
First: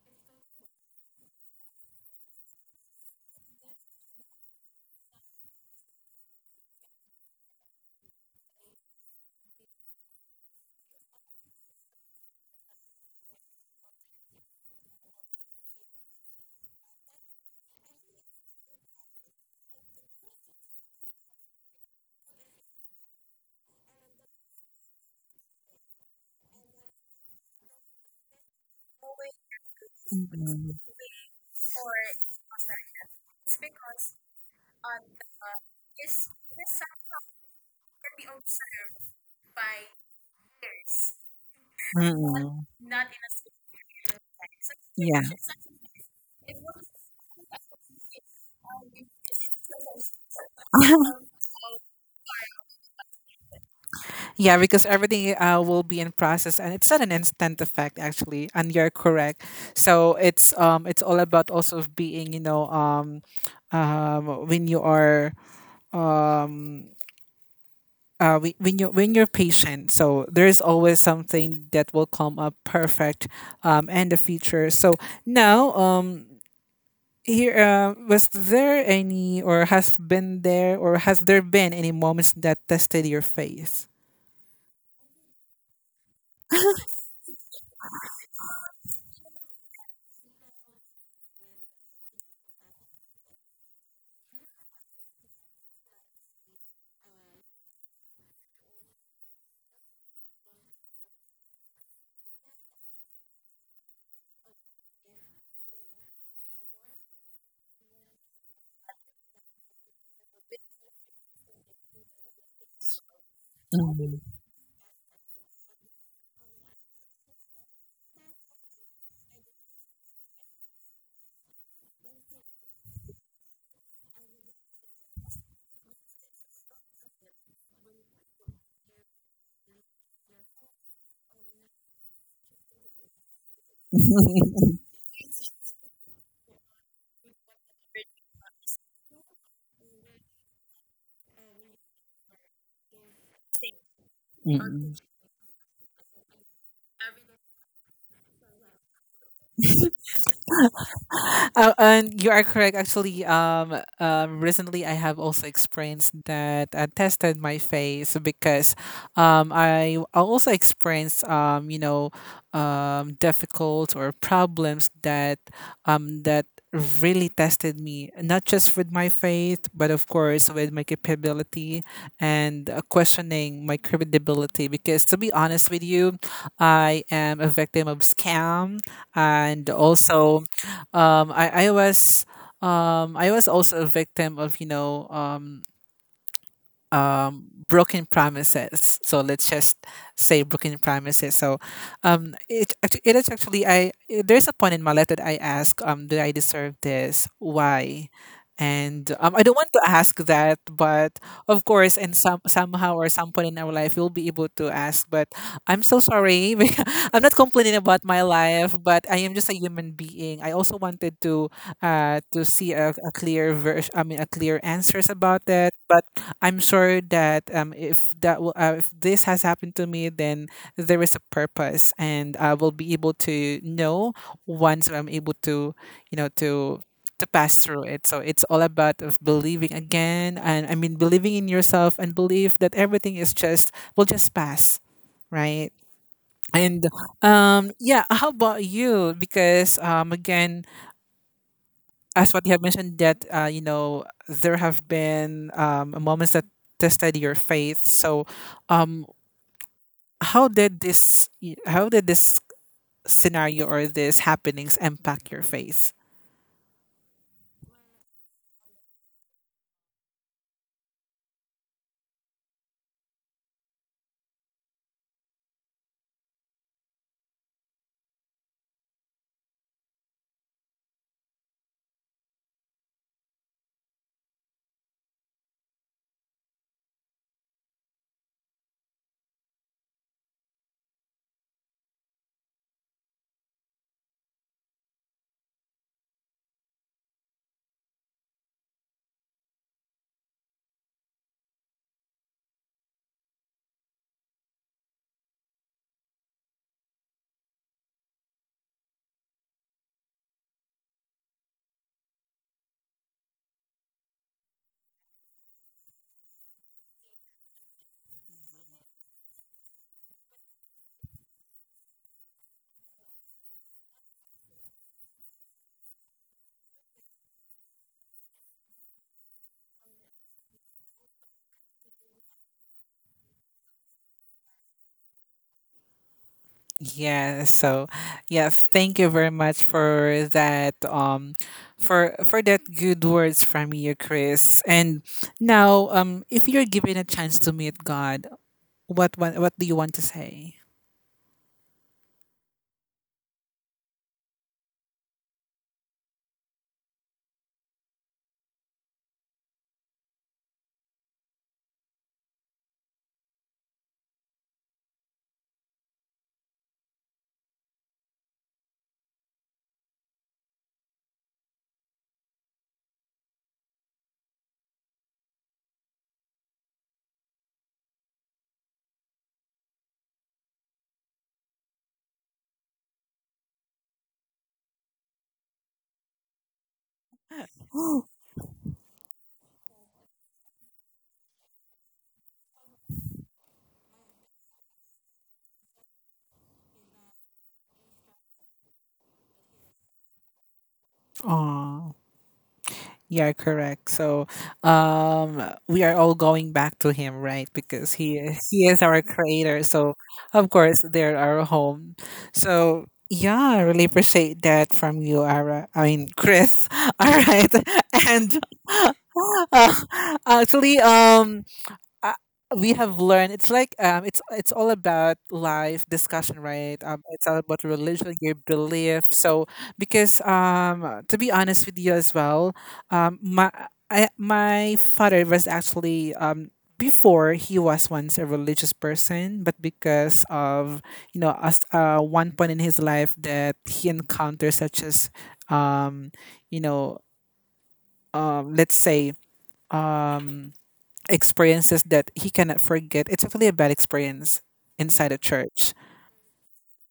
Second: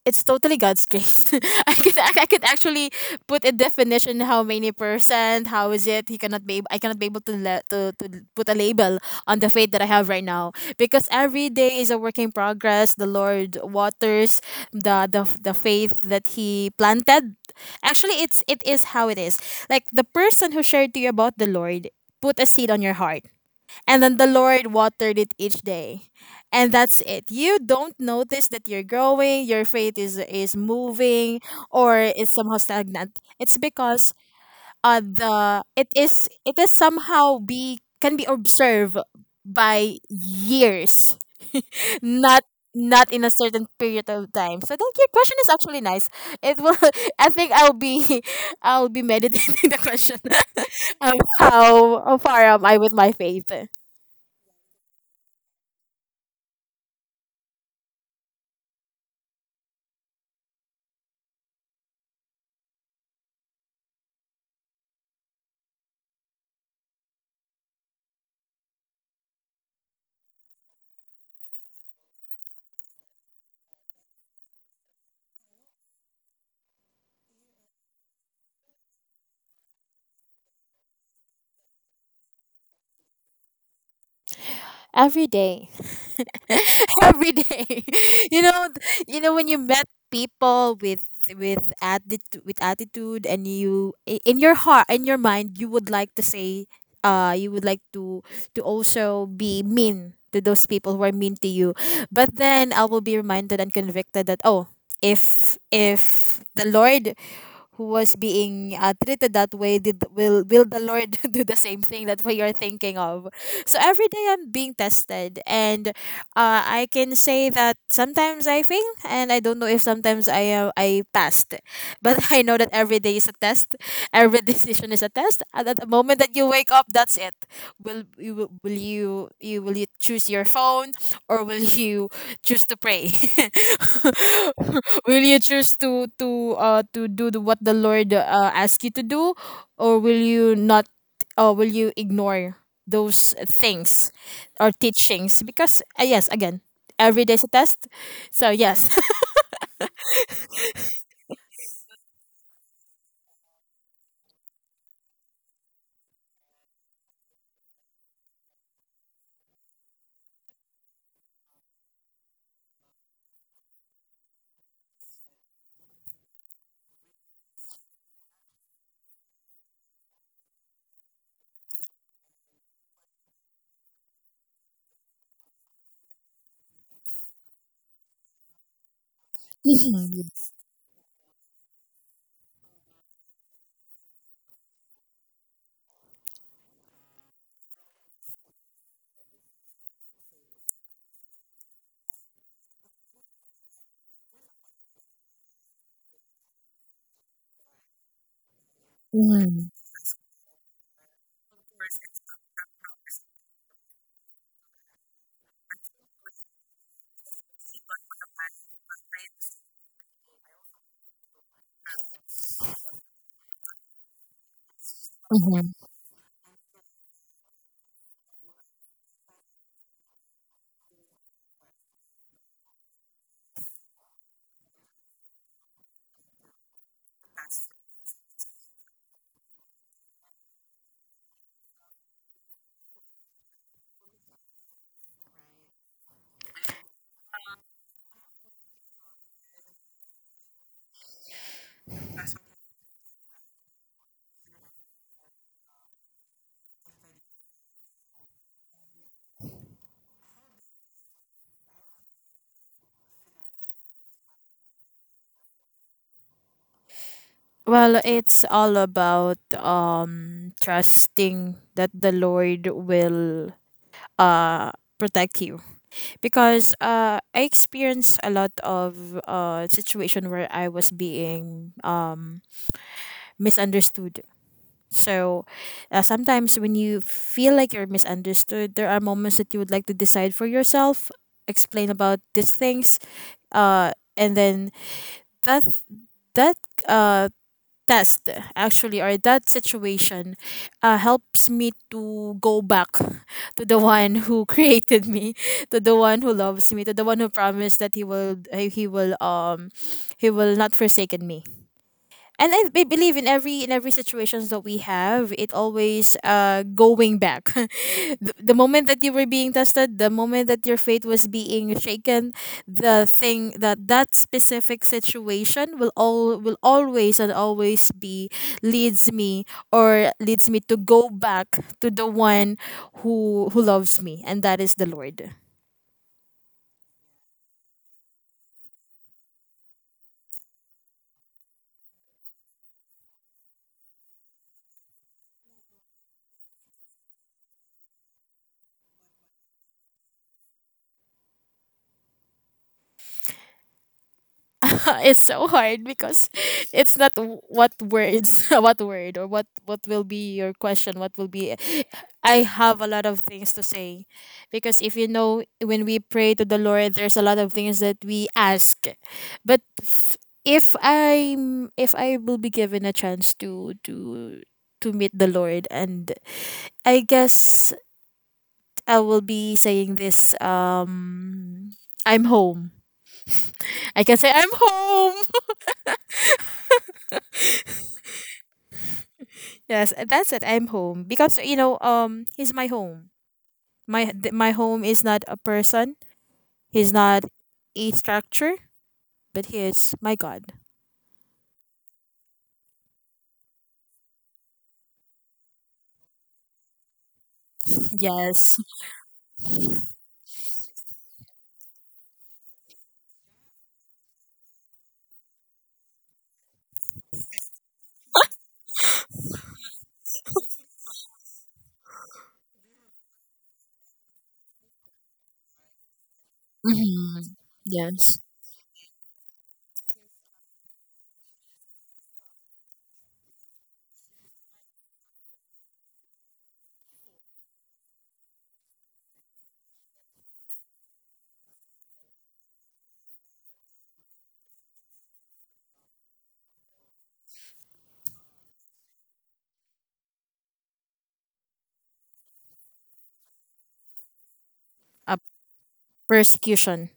B: it's totally God's grace. I could ac- I could actually put a definition, how many percent, how is it? He cannot be ab- I cannot be able to, le- to to put a label on the faith that I have right now because every day is a work in progress. The Lord waters the the, the faith that he planted. Actually, it's it is how it is. Like the person who shared to you about the Lord put a seed on your heart, and then the Lord watered it each day. And that's it. You don't notice that you're growing, your faith is is
A: Mm-mm.
B: moving or is somehow stagnant. It's because uh the it is it is somehow be can be observed by years. Not
A: Mm-mm.
B: not in a certain period of time. So I think your
A: Yeah.
B: question is actually nice. It will. I think I'll be I'll be meditating the question of how, how far am I with my faith.
A: Yeah, because everything uh, will be in process, and it's not an instant effect actually. And you're correct. So it's um it's all about also being you know um um when you are um uh, whe- when you when you're patient, so there's always something that will come up perfect, um, in the future. So now, um, here, uh, was there any, or has been there, or has there been any moments that tested your faith?
B: Every day. Every day, you know th- you know when you met people with with attitude, with attitude, and you i- in your heart, in your mind, you would like to say, uh you would like to to also be mean to those people who are mean to you. But then I will be reminded and convicted that, oh, if if the Lord, who was being uh, treated that way, did will will the Lord do the same thing that what you're thinking of? So every day I'm being tested, and uh, I can say that sometimes I fail, and I don't know if sometimes i uh, i passed. But I know that every day is a test. Every decision is a test, and at the moment that you wake up, that's it. Will you will you you will you choose your phone, or will you choose to pray? Will you choose to to uh to do the, what the Lord uh, asks you to do, or will you not? Uh, will you ignore those things or teachings? Because uh, yes, again, every day's a test. So yes.
A: Uh, and you are correct actually, um, um recently I have also experienced that I tested my face because um i I also experienced, um you know um difficult or problems that um that really tested me, not just with my faith, but of course with my capability and, uh, questioning my credibility. Because to be honest with you, I am a victim of scam, and
B: Mhm,
A: also, um, I I was. Um, I was also a victim of, you know, um, um, broken promises. So let's just say broken promises. So um, it actu- it is actually, I there's a point in my life that I ask, um, do I deserve this? Why? And um, I don't want
B: mhm,
A: to ask that, but of course, in some somehow or some point in our life, we'll be able to ask. But I'm so sorry. Because I'm not complaining about my life, but I am just a human being. I also wanted to, uh, to see a, a clear version. I mean, a clear answers about
B: mhm.
A: that. But I'm sure that, um, if that will, uh, if this has happened to me, then there is a purpose, and I will be able to know once I'm able to, you know, to to pass through it. So it's all about of believing again, and I mean believing in yourself and believe that everything is just will just pass, right? And um, yeah, how about you? Because um, again, as what you have mentioned that, uh, you know, there have been, um, moments that tested your faith. So um, how did this y- how did this scenario or this happenings impact your faith?
B: Well, it's all about um trusting that the Lord will uh protect you because uh I experienced a lot of uh situation where I was being um misunderstood. So uh, sometimes when you feel like you're misunderstood, there are moments that you would like to decide for yourself, explain about these things, uh, and then that that uh test, actually, or that situation, uh, helps me to go back to the one who created me, to the one who loves me, to the one who promised that he will uh, he will um he will not forsaken me. And I, I believe in every in every situations that we have, it always uh going back. the, the moment that you were being tested, the moment that your faith was being shaken, the thing that that specific situation will all will always and always be, leads me or leads me to go back to the one who who loves me, and that is the Lord.
A: Yeah. So yeah, thank you very much for that, um for for that good words from you, Chris. And now, um if you're given a chance to meet God, what what what do you want to say?
B: It's so hard because it's not w- what words. What word or what what will be your question, what will be. I have a lot of things to say, because if you know, when we pray to the Lord, there's a lot of things that we ask. But f- if i if i will be given a chance to to to meet the Lord, and I guess I will be saying this: um I'm home. I can say I'm home. Yes, uh, that's it. I'm home because, you know, um, he's my home. My th- my home is not a person. He's not a structure, but he is my God.
A: Oh. Yeah, correct. So, um, we are all going back to him, right? Because he is,
B: Yes.
A: he is our creator. So, of course, they're our home. So, yeah, I really appreciate that from you, Ara. I mean, Chris. All right, and uh, actually, um, uh, we have learned it's like um it's it's all about life discussion, right? Um it's
B: Mm-hmm.
A: all about religion,
B: Yes.
A: your belief. So because um to be honest with you as well, um my I, my father was actually, um before he was once a religious person, but because of, you know, as uh one point in his life that he encountered such as, um you know um let's say um experiences that he cannot forget. It's actually a bad experience
B: A
A: inside a church,
B: persecution.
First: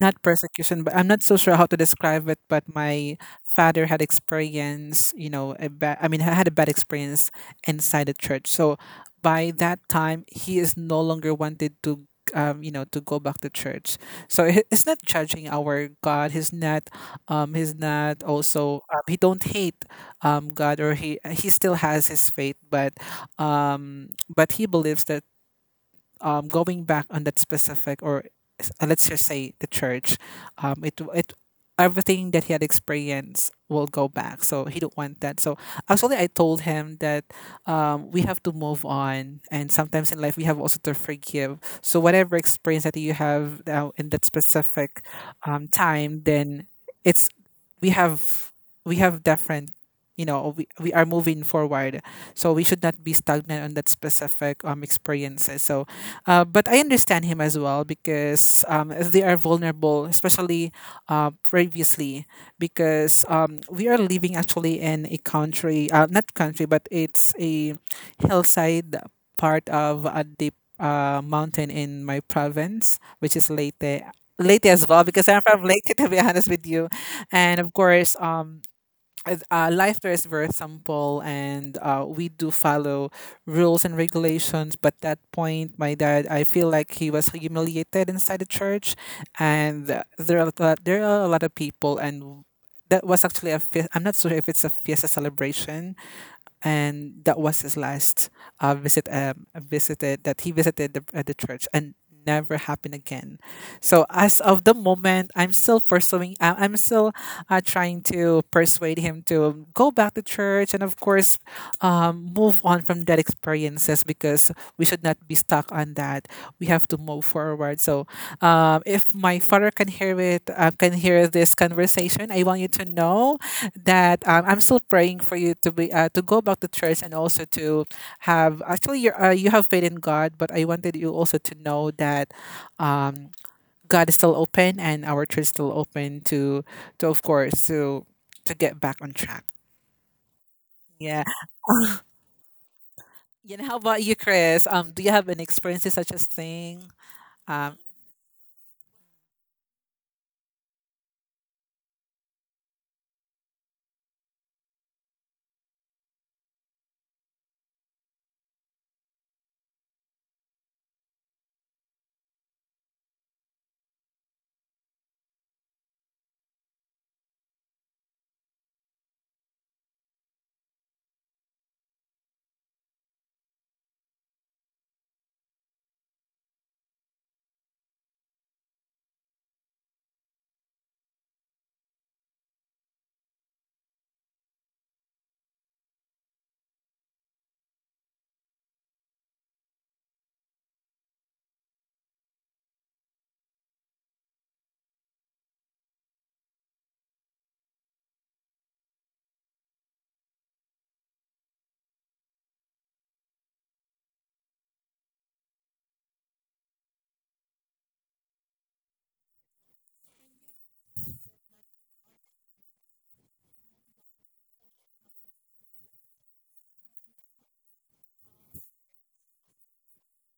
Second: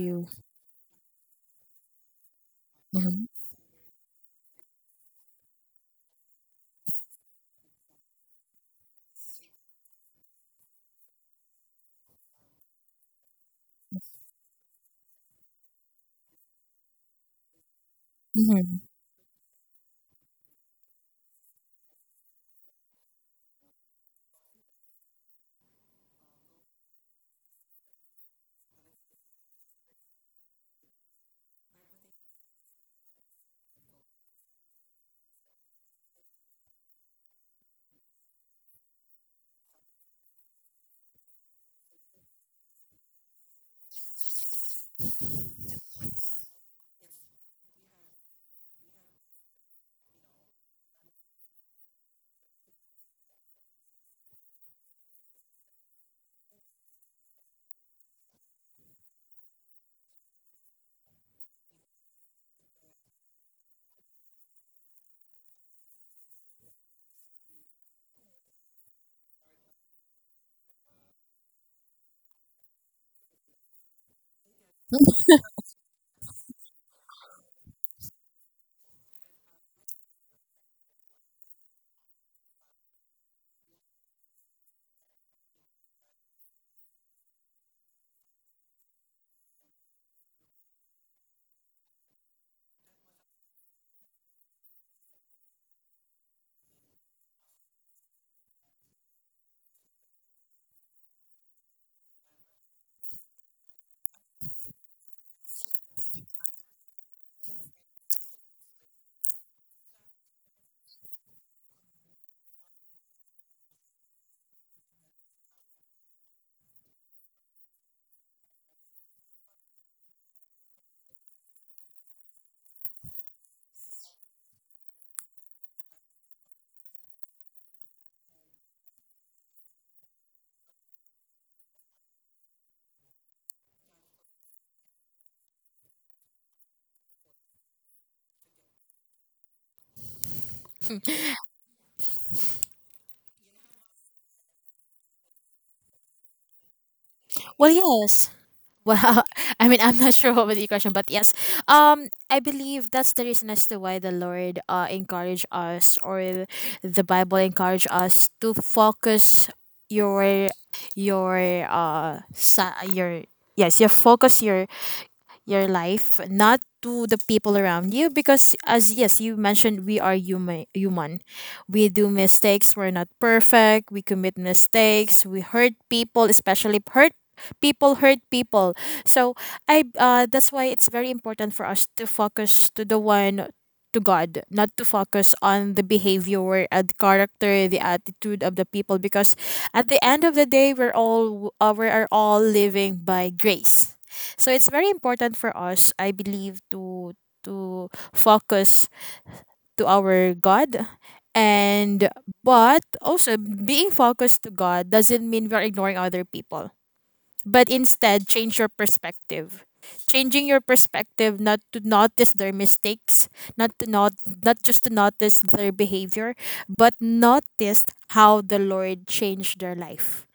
A: not persecution, but I'm not so sure how to describe it. But my
B: Mm-hmm.
A: father had experience, you know, a bad, I mean, ha- had a bad experience inside the church. So by that time, he is no longer wanted to, um, you know, to go back to church. So he- he's not judging our God. He's not, um, he's not
B: Mm-hmm.
A: also, um, he don't hate, um, God, or he he still has his faith, but, um, but he believes that, um, going back on that specific, or s- uh, let's just say, the church, um, it it everything that he had experienced will go back, so he don't want that. So actually, I told him that, um, we have to move on, and sometimes in life we have also to forgive. So whatever experience that you have now in that specific, um, time, then it's we have we have different, you know, we, we are moving forward, so we should not be stagnant on that specific um experiences. So uh, but I understand him as well, because um, they are vulnerable, especially uh, previously, because um, we are living actually in a country, uh, not country, but it's a hillside part of a deep, uh, mountain in my province, which is Leyte. Leyte as well, because I'm from Leyte, to be honest with you. And of course, um, as- uh, life there is very simple, and uh, we do follow rules and regulations, but that point, my dad, I feel like he was humiliated inside the church. And uh, there are a lot, there are a lot of people, and that was actually a fe- I'm not sure if it's a fiesta celebration, and that was his last, uh, visit um, visited that he visited the, uh, the church, and never happened again. So as of the moment, I'm still pursuing. I- I'm still, uh, trying to persuade him to go back to church, and, of course, um, move on from that experiences, because we should not be stuck on that. We have to move forward. So, um, if my father can hear it, uh, can hear this conversation, I want you to know that, um, I'm still praying for you to be, uh, to go back to church, and also to have actually, you uh, you have faith in God, but I wanted you also to know that, um, God is still open, and our church is still open to to of course, to to get back on track. Yeah. You know, how about you, Chris? Um, do you have any experiences such as thing?
B: Well,
A: Um,
B: yes. Well, I mean, I'm not sure what was the question, but yes, um, I believe that's the reason as to why the Lord uh encourage us or the Bible encourage us to focus your your uh sa- your yes, you focus your your life, not to the people around you. Because, as yes, you mentioned, we are human. Human, we do mistakes. We're not perfect. We commit mistakes. We hurt people, especially hurt people hurt people so I uh, that's why it's very important for us to focus to the one to God, not to focus on the behavior and character, the attitude of the people, because at the end of the day, we're all uh, we are all living by grace. So it's very important for us, I believe, to to focus to our God and but also being focused to God doesn't mean we're ignoring other people. But instead change your perspective. Changing your perspective not to notice their mistakes, not to not not just to notice their behavior, but notice how the Lord changed their life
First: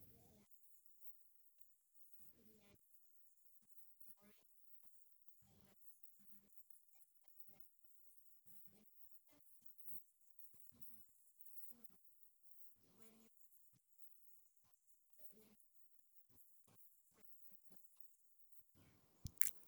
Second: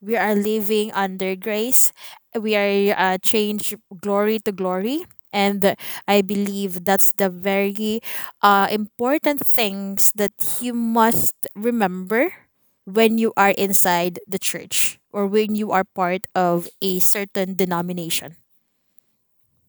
B: we are living under grace. We are uh, changed glory to glory. And I believe that's the very uh, important things that you must remember when you are inside the church or when you are part of a certain denomination.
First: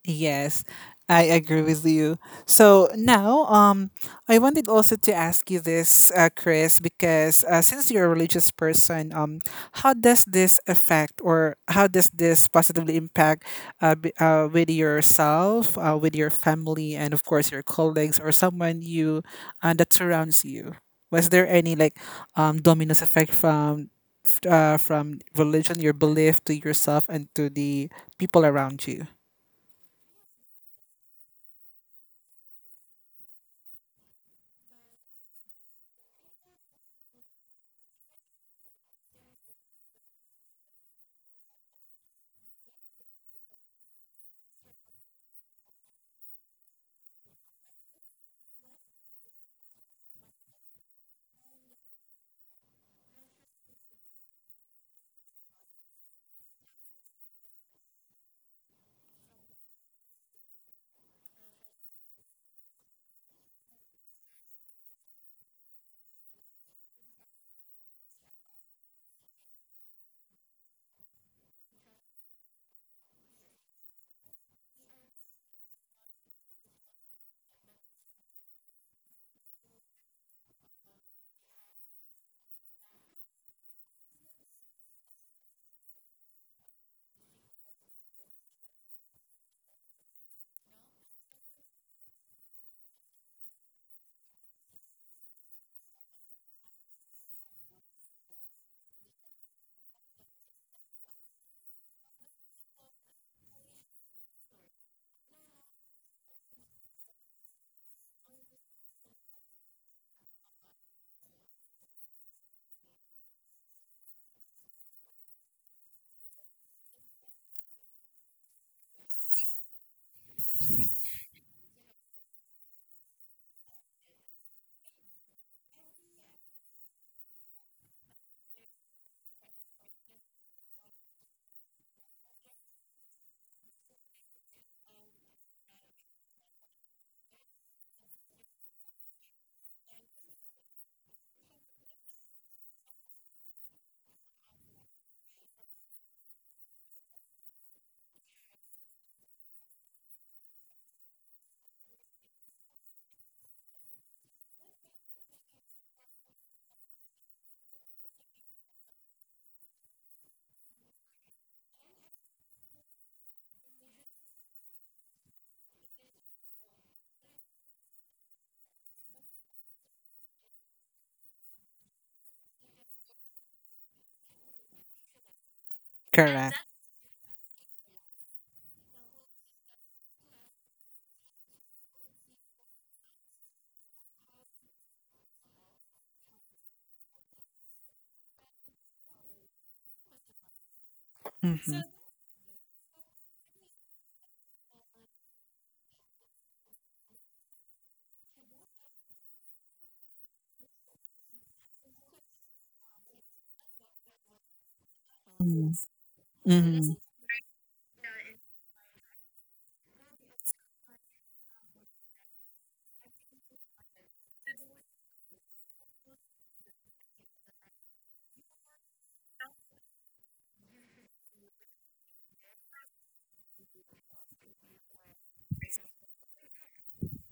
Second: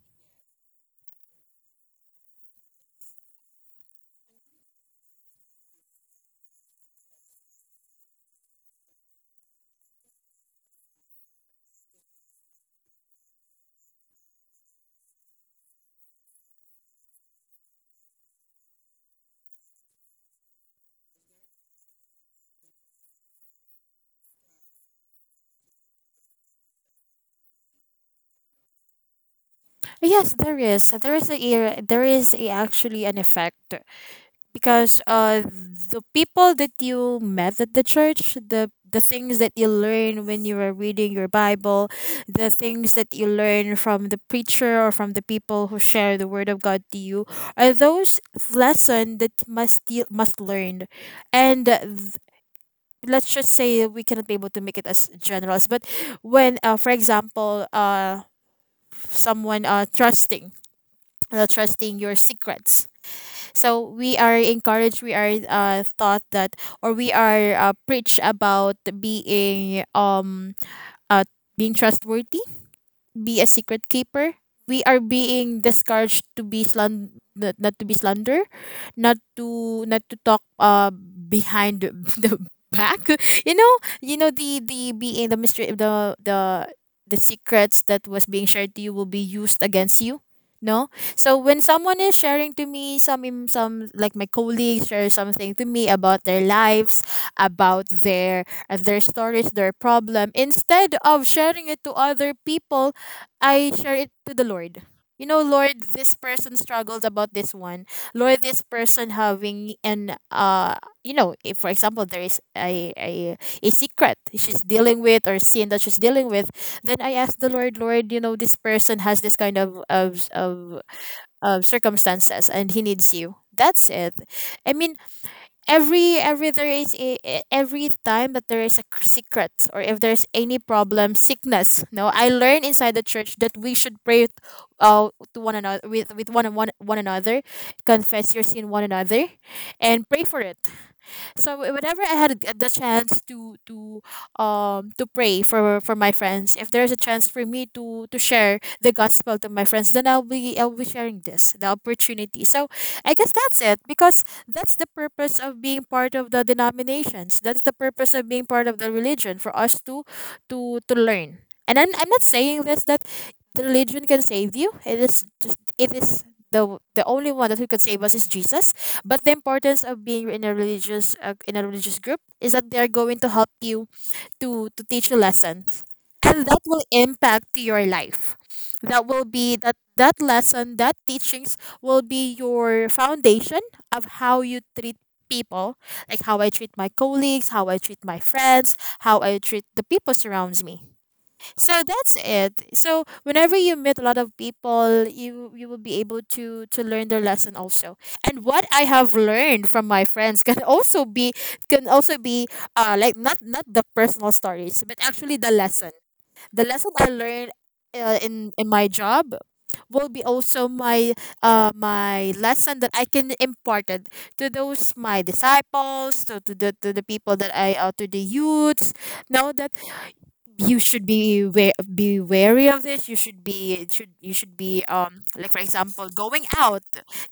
A: Yes, I agree with you. So now, um, I wanted also to ask you this, uh, Chris, because uh, since you're a religious person, um, how does this affect, or how does this positively impact, uh, b- uh, with yourself, uh, with your family, and of course your colleagues, or someone you uh, that surrounds you? Was there any like, um, dominoes effect from, f- uh, from religion, your belief to yourself and to the people around you?
B: Yes, there is. There is a there is a, actually an effect because uh the people that you met at the church the the things that you learn when you were reading your Bible, the things that you learn from the preacher or from the people who share the word of God to you are those lessons that must you must learn and uh, th- let's just say we cannot be able to make it as general as but when uh, for example uh someone uh trusting uh, trusting your secrets so we are encouraged, we are uh, taught that, or we are uh, preached about being um uh, being trustworthy, be a secret keeper. We are being discouraged to be slan not, not to be slander, not to not to talk uh behind the the back. You know, you know the the being the mystery, the the the secrets that was being shared to you will be used against you. No, so when someone is sharing to me some im- some, like my colleagues share something to me about their lives, about their uh, their stories, their problem, instead of sharing it to other people, I share it to the Lord. You know, Lord, this person struggles about this one. Lord, this person having an uh, you know, if for example there is a a a secret she's dealing with or sin that she's dealing with, then I ask the Lord, Lord, you know, this person has this kind of of of, of circumstances and he needs you. That's it. I mean, every every there is a, e- every time that there is a c- secret or if there's any problem, sickness, no, I learn inside the church that we should pray uh, to one another with with one, one one another, confess your sin one another and pray for it so wh- whenever I had the chance to to um to pray for for my friends, if there's a chance for me to to share the gospel to my friends then i'll be I'll be sharing this the opportunity so I guess that's it because that's the purpose of being part of the denominations, that's the purpose of being part of the religion for us to to to learn and i'm, I'm not saying this that the religion can save you, it is just it is the the only one that who can save us is Jesus, but the importance of being in a religious uh, in a religious group is that they are going to help you to to teach you lessons, and
A: Correct.
B: that will impact your life. That will be that that lesson, that teachings will be your foundation of how you treat people, like how I treat my colleagues, how I treat my friends, how I treat the people surrounds me.
A: Mhm.
B: So
A: So
B: that's it. So whenever you meet a lot of people, you you will be able to to learn their lesson also. And what I have learned from my friends can also be can also be uh like not, not the personal stories, but actually the
A: mm, so
B: lesson.
A: that's
B: The lesson
A: mhm,
B: I learned uh, in in my job will be also my uh my lesson that I can imparted to those my disciples to, to the to the people that I uh, to the youths now that you should be wa- be wary of this, you should be it should you should be um like for example going out,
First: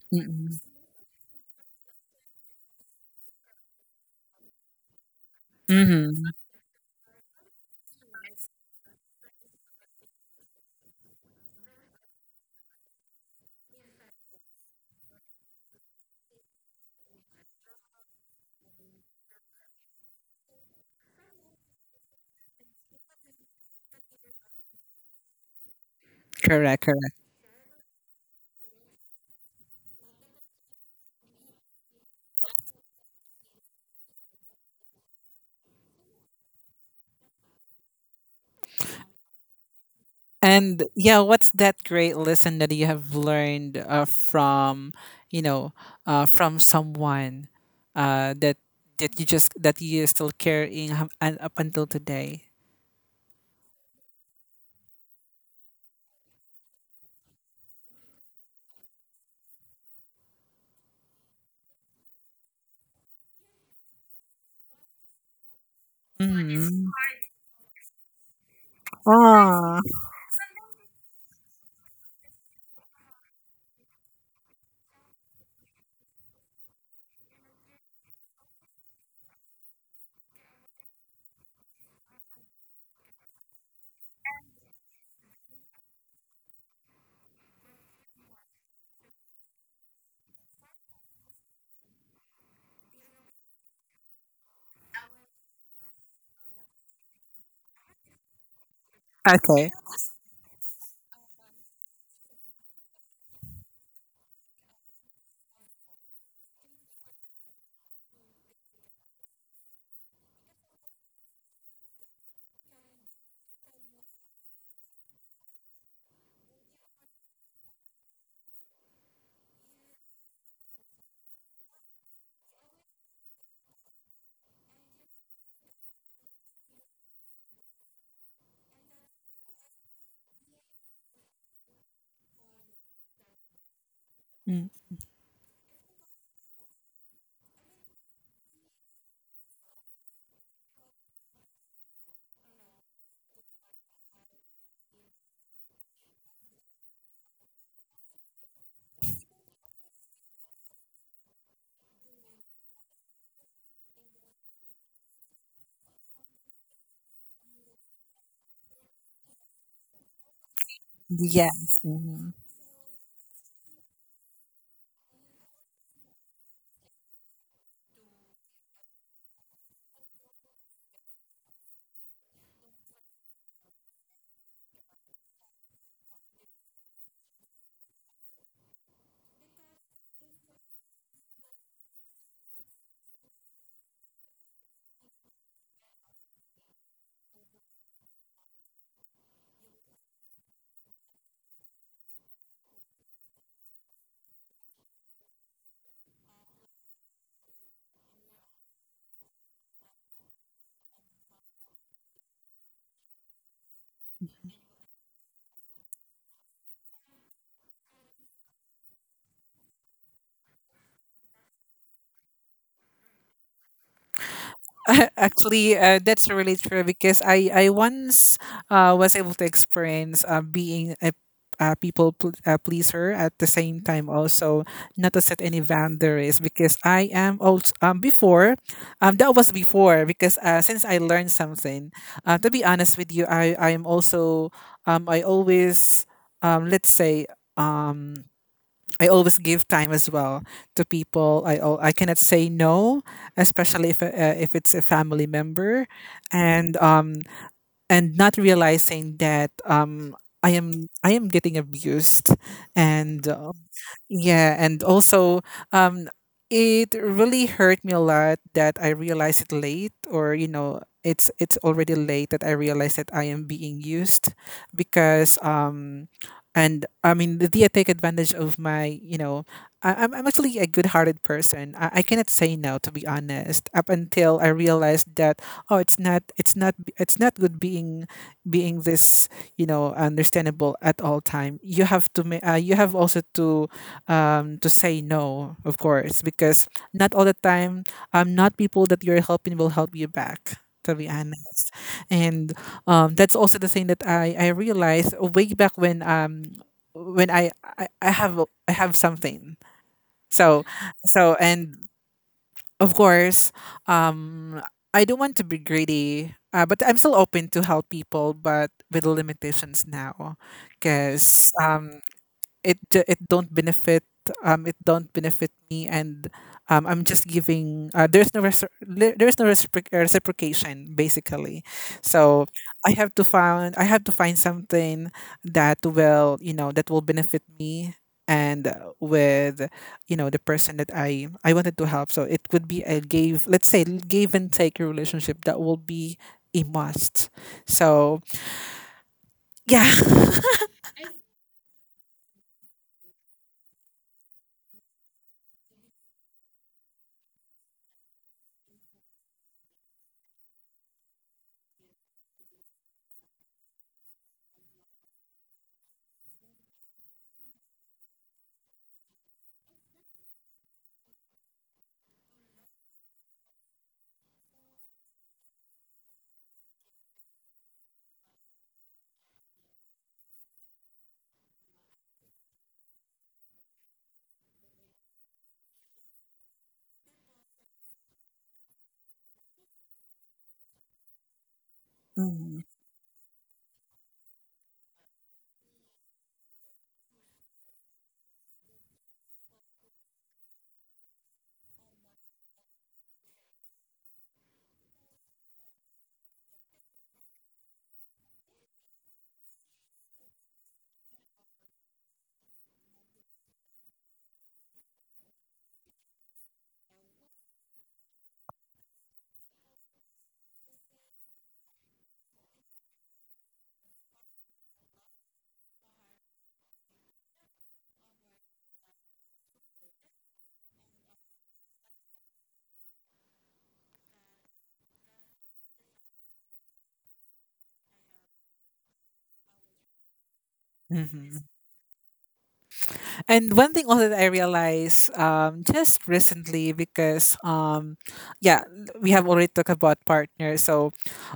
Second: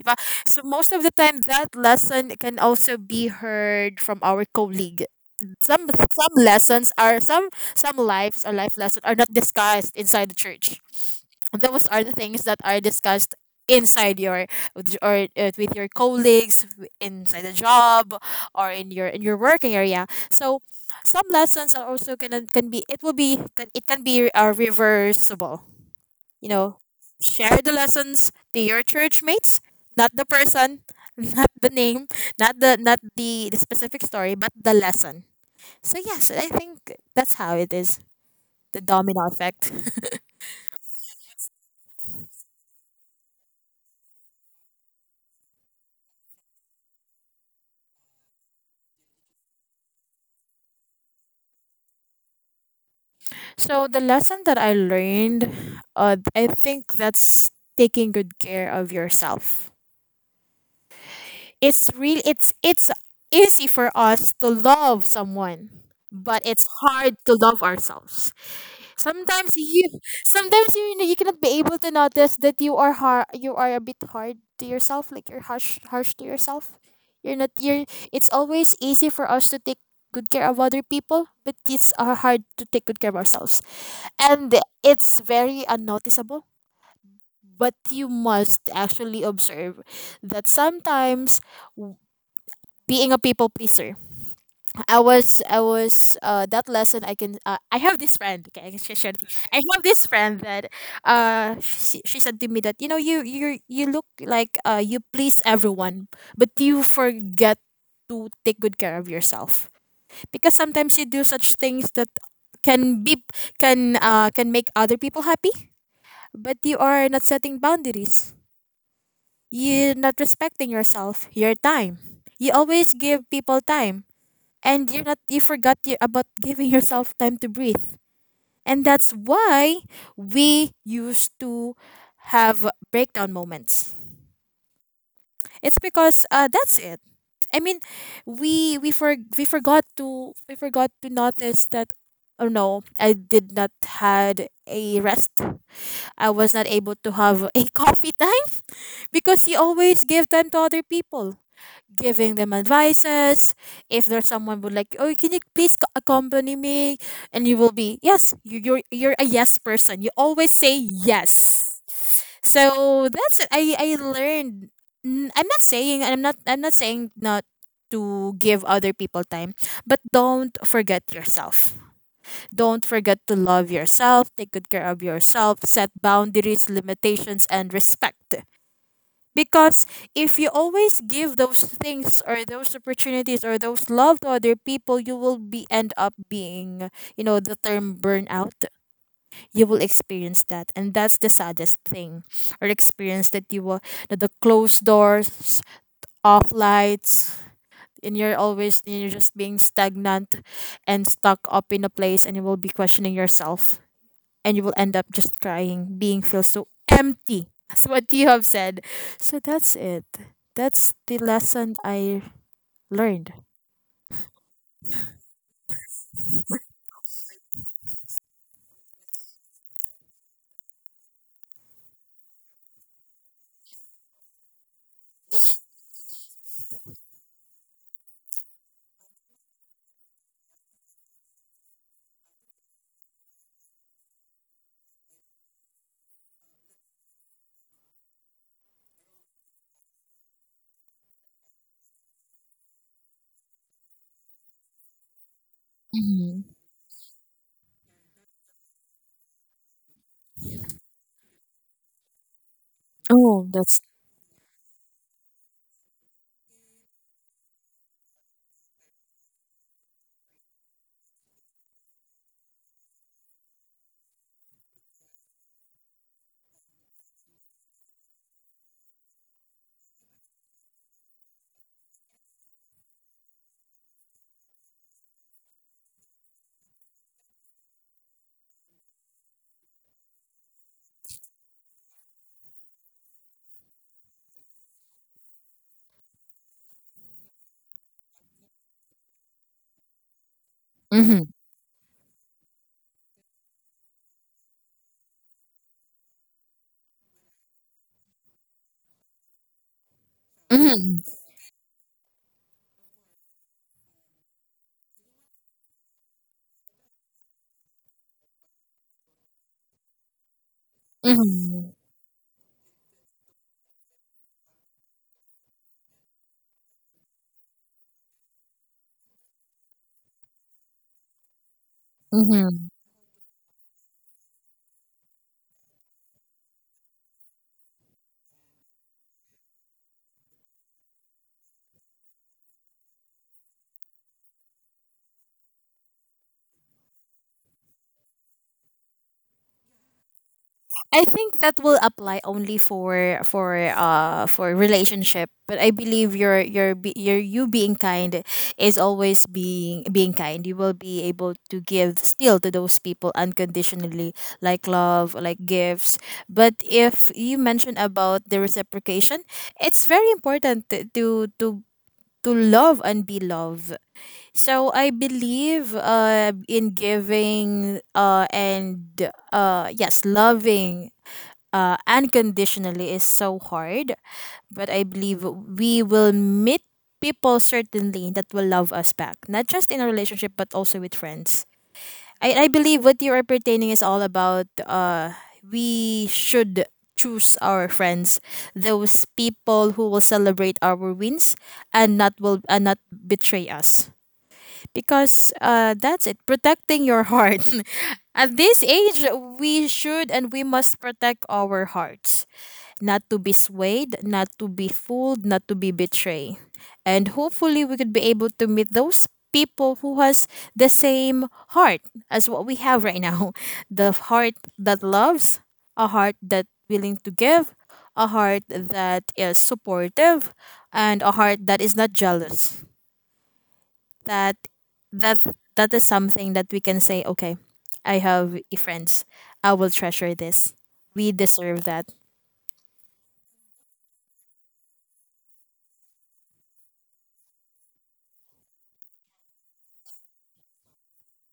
B: diba?
A: it. Mhm,
B: So most of the time that lesson can also be heard from our colleague. some
A: mhm.
B: some lessons are some some lives or life lessons are not discussed inside the church, those are the things that are discussed inside your with- or uh, with your colleagues w- inside the job or in your in your working area so some lessons are also gonna can be it will be can, it can be uh, reversible, you know,
A: Correct, correct.
B: share the lessons to your church mates, not the person not the name, not the not the, the specific story but the lesson, so yes I think that's how it is, the domino effect.
A: And yeah, what's that great lesson that you have learned, uh, from, you know, uh, from someone, uh, that that you just, that you still carrying hum- and up until today?
B: So the lesson that I learned, uh, I think that's taking good care of yourself. It's real. It's it's easy for us to love someone, but it's
A: Mm.
B: hard to love ourselves. Sometimes
A: Ah,
B: you, sometimes you you cannot be able to notice that you are hard. You are a bit hard to yourself. Like you're harsh, harsh to yourself. You're not. You're. It's always easy for us to take good care of other people, but it's uh, hard to take good care of ourselves, and it's very unnoticeable but you must actually observe that sometimes w- being a people pleaser. I was I was uh, That lesson I can uh, I have this friend, okay, I can share share this. I
A: okay.
B: have this friend that uh she, she said to me that, you know, you you you look like uh you please everyone, but you forget to take good care of yourself, because sometimes you do such things that can be can uh can make other people happy. But you are not setting boundaries. You're not respecting yourself, your time. You always give people time, and you're not. You forgot you, about giving yourself time to breathe, and that's why we used to have breakdown moments.
A: Mm,
B: It's because uh, that's it. I mean, we we for we forgot to, we forgot to notice that. Oh no, I did not had a rest. I was not able to have a coffee time, because you always give time to other people, giving them advices. If there's someone would like, oh, can you please co- accompany me? And you will be, yes, you, you're you're a yes person. You always say yes.
A: yes. Mm-hmm.
B: So that's it. I I learned. N- I'm not saying, I'm not I'm not saying not to give other people time, but don't forget yourself. Don't forget to love yourself, take good care of yourself, set boundaries, limitations, and respect. Because if you always give those things or those opportunities or those love to other people, you will be end up being, you know, the term burnout. You will experience that. And that's the saddest thing or experience that you will, that the closed doors, off lights, and you're always, you're just being stagnant and stuck up in a place and you will be questioning yourself and you will end up just crying, being feel so empty as what you have said. So that's it. That's the lesson I learned.
A: Actually, uh, that's really true, because I I once, uh, was able to experience, uh, being a, a people pl- uh, pleaser, at the same time also not to set any boundaries, because I am also um before um that was before, because uh, since I learned something, uh, to be honest with you, I I am also, um I always um let's say um I always give time as well to people. I al- I cannot say no, especially if, uh, if it's a family member,
B: Hmm.
A: and um and not realizing that, um I am, I am getting abused, and,
B: Oh,
A: uh,
B: that's.
A: yeah, and also, um, it really hurt me a lot that I realized it late, or you know, it's it's already late that I realized that I am being used, because, um, and I mean, did I take advantage of my, you know, I, I'm I'm actually a good-hearted person. I, I cannot say no, to be honest. Up until I realized that, oh, it's not, it's not, b- it's not good being, being this, you know, understandable at all time. You have to, ma- uh, you have also to, um, to say no, of course, because not all the time, um, not people that you're helping will help you back. To be
B: Mm-hmm.
A: honest, and um, that's also the thing that I I realized way back when, um when I I, I have, I have something. So
B: Mm-hmm.
A: so and of course, um I don't want to be greedy, uh, but I'm still open to help people, but with limitations now, because um it ju- it don't benefit, um it don't benefit me, and um I'm just giving, uh, there's no reci- le- there's no recipro- uh, reciprocation basically. So
B: Mm-hmm.
A: I have to find, I have to find something that will, you know, that will benefit me, and, uh, with, you know, the person that I I wanted to help. So it could be a give, let's say, give and take relationship, that will be a must. So yeah.
B: I think that will apply only for for uh for relationship. But I believe your your be- your you being kind is always being being kind. You will be able to give still to those people unconditionally, like love, like gifts. But if you mention about the reciprocation, it's very important t- to to to love and be loved. So I believe uh in giving uh and uh yes, loving uh, unconditionally is so hard, but I believe we will meet people certainly that will love us back, not just in a relationship, but also with friends. I, I believe what you are pertaining is all about uh, we should choose our friends, those people who will celebrate our wins and not will and not betray us. Because uh, that's it, protecting your heart. At this age, we should and we must protect our hearts, not to be swayed, not to be fooled, not to be betrayed. And hopefully we could be able to meet those people who has the same heart as what we have right now. The heart that loves, a heart that willing to give, a heart that is supportive, and a heart that is not jealous. That that that is something that we can say, okay, I have friends. I will treasure this. We
A: Mm-hmm.
B: deserve that.
A: And one thing also that I realized, um, just recently, because um, yeah, we have already talked about partners. So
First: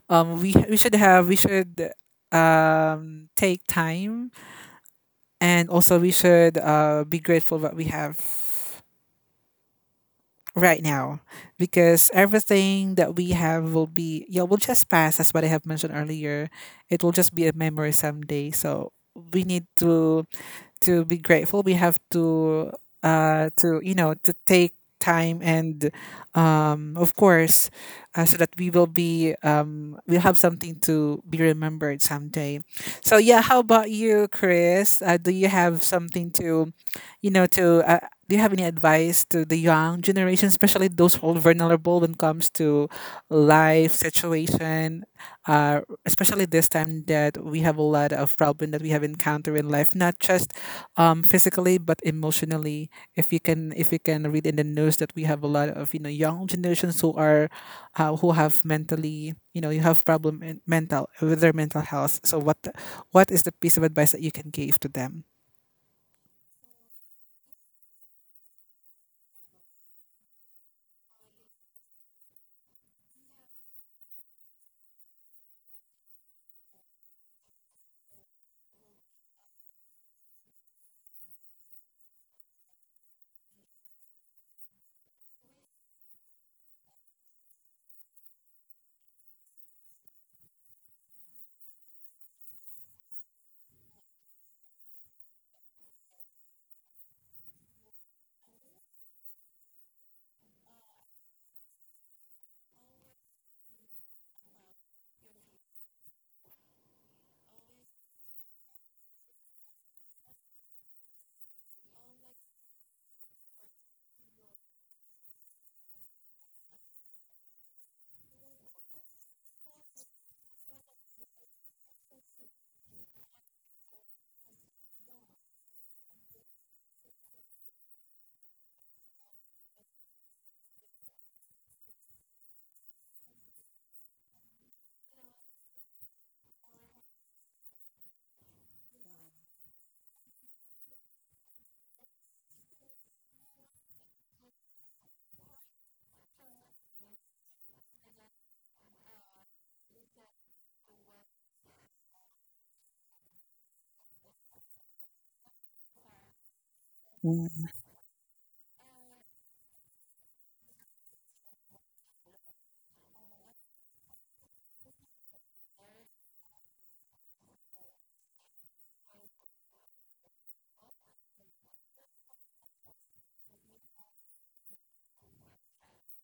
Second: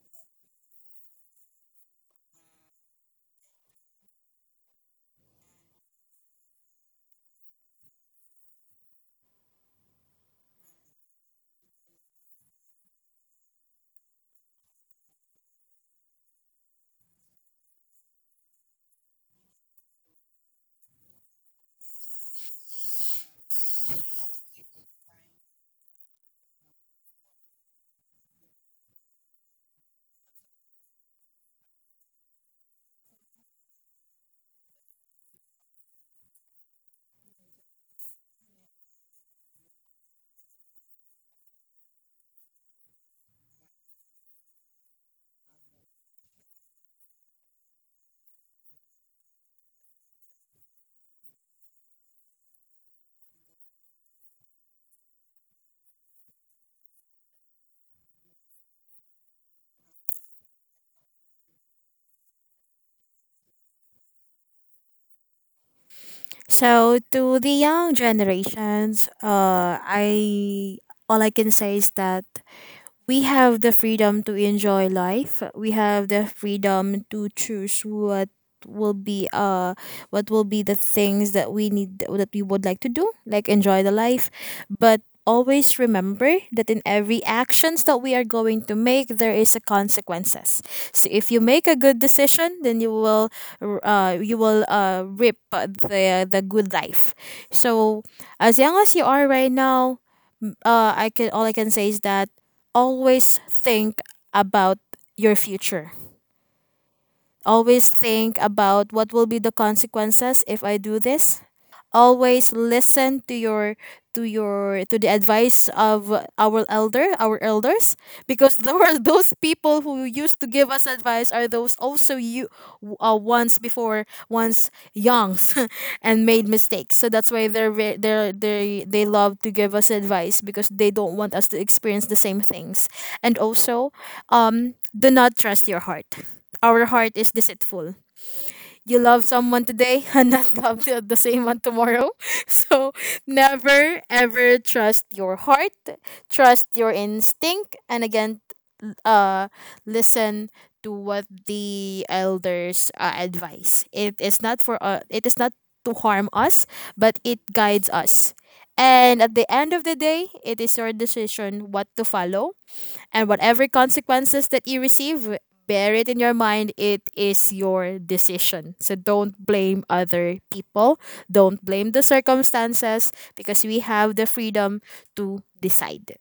A: um, we we should have we should, um, take time, and also we should, uh, be grateful what we have right now, because everything that we have will be, yeah, will just pass. That's what I have mentioned earlier. It will just be a memory someday, so we need to to be grateful. We have to, uh to you know, to take time, and um of course, uh, so that we will be, um we'll have something to be remembered someday. So yeah, how about you, Chris? Uh, do you have something to, you know, to uh, do you have any advice to the young generation, especially those who are vulnerable when it comes to life situation, uh, especially this time that we have a lot of problem that we have encountered in life, not just um physically, but emotionally? If you can, if you can read in the news that we have a lot of, you know, young generations who are, uh, who have mentally, you know, you have problem in mental with their mental health. So what what is the piece of advice that you can give to them?
B: So to the young generations, uh, I, all I can say is that we have the freedom to enjoy life. We have the freedom to choose what will be uh what will be the things that we need that we would like to do, like enjoy the life. But always remember that in every actions that we are going to make there is a consequences, so if you make a good decision then you will uh, you will uh, reap the the good life, so as young as you are right now, uh, I can, all I can say is that always think about your future. Always think about what will be the consequences if I do this, always listen to your to your to the advice of our elder our elders, because there were those people who used to give us advice are those also you, uh, once before once youngs and made mistakes, so that's why they're ve- they're they they love to give us advice because they don't want us to experience the same things, and also, um do not trust your heart, our heart is deceitful, you love someone today and not love the, the same one tomorrow. So never ever trust your heart, trust your instinct, and again, l- uh, listen to what the elders uh, advise. It is not for uh, it is not to harm us, but it guides us. And at the end of the day, it is your decision what to follow and whatever consequences that you receive, bear it in your mind. It is your decision. So don't blame other people. Don't blame the circumstances because we have the freedom to decide.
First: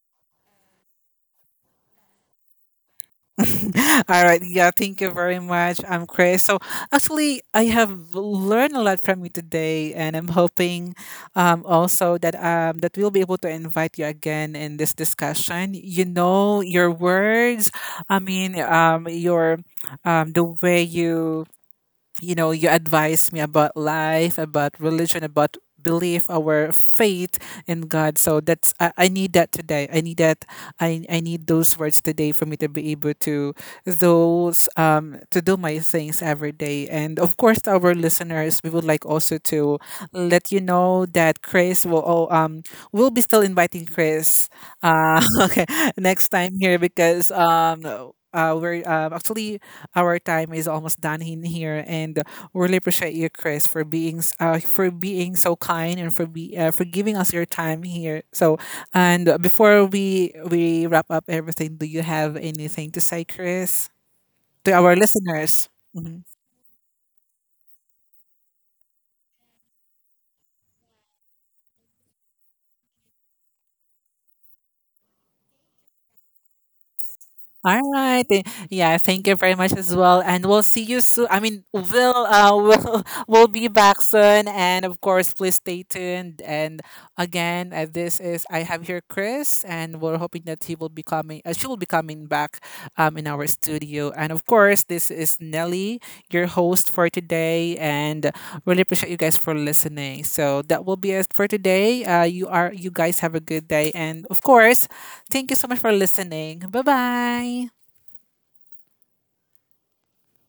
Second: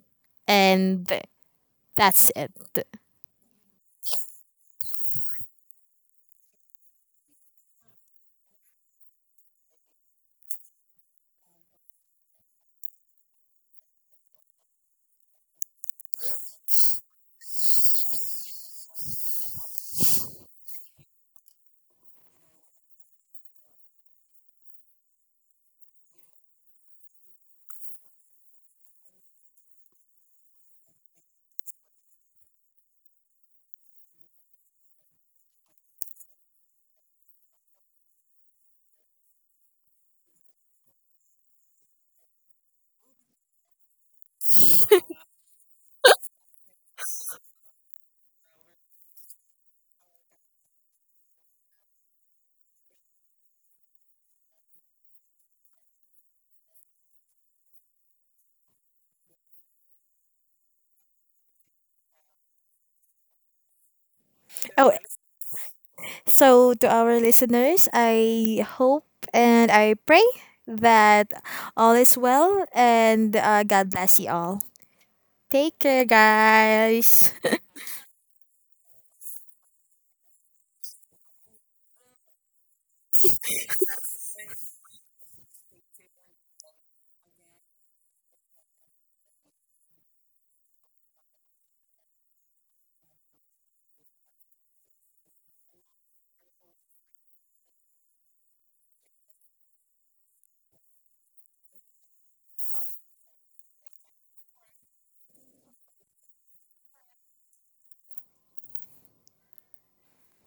B: And that's it.
A: All right. Yeah, thank you very much. I'm Chris. So actually, I have learned a lot from you today, and I'm hoping, um, also that um, that we'll be able to invite you again in this discussion. You know, your words. I mean, um, your, um, the way you, you know, you advise me about life, about religion, about belief, our faith in God. So that's, I, I need that today. I need that. I I need those words today for me to be able to, those um to do my things every day. And of course, to our listeners, we would like also to let you know that Chris will oh, um we'll be still inviting Chris, uh okay, next time here, because um. Uh, we're uh, Actually, our time is almost done in here, and we're really appreciate you, Chris, for being s- uh, for being so kind, and for be uh, for giving us your time here. So, and before we we wrap up everything, do you have anything to say, Chris, to
B: Oh,
A: our listeners? Mm-hmm.
B: so to our listeners, I hope and I pray that all is well and uh, God bless you all. Take care, guys.
A: All right. Th- Yeah, thank you very much as well. And we'll see you soon. I mean, we'll, uh we'll we'll be back soon. And of course, please stay tuned. And again, uh, this is, I have here Chris, and we're hoping that he will be coming. Uh, she will be coming back, um, in our studio. And of course, this is Nelly, your host for today, and really appreciate you guys for listening. So that will be it for today. Uh, you are you guys have a good day, and of course, thank you so much for listening. Bye bye.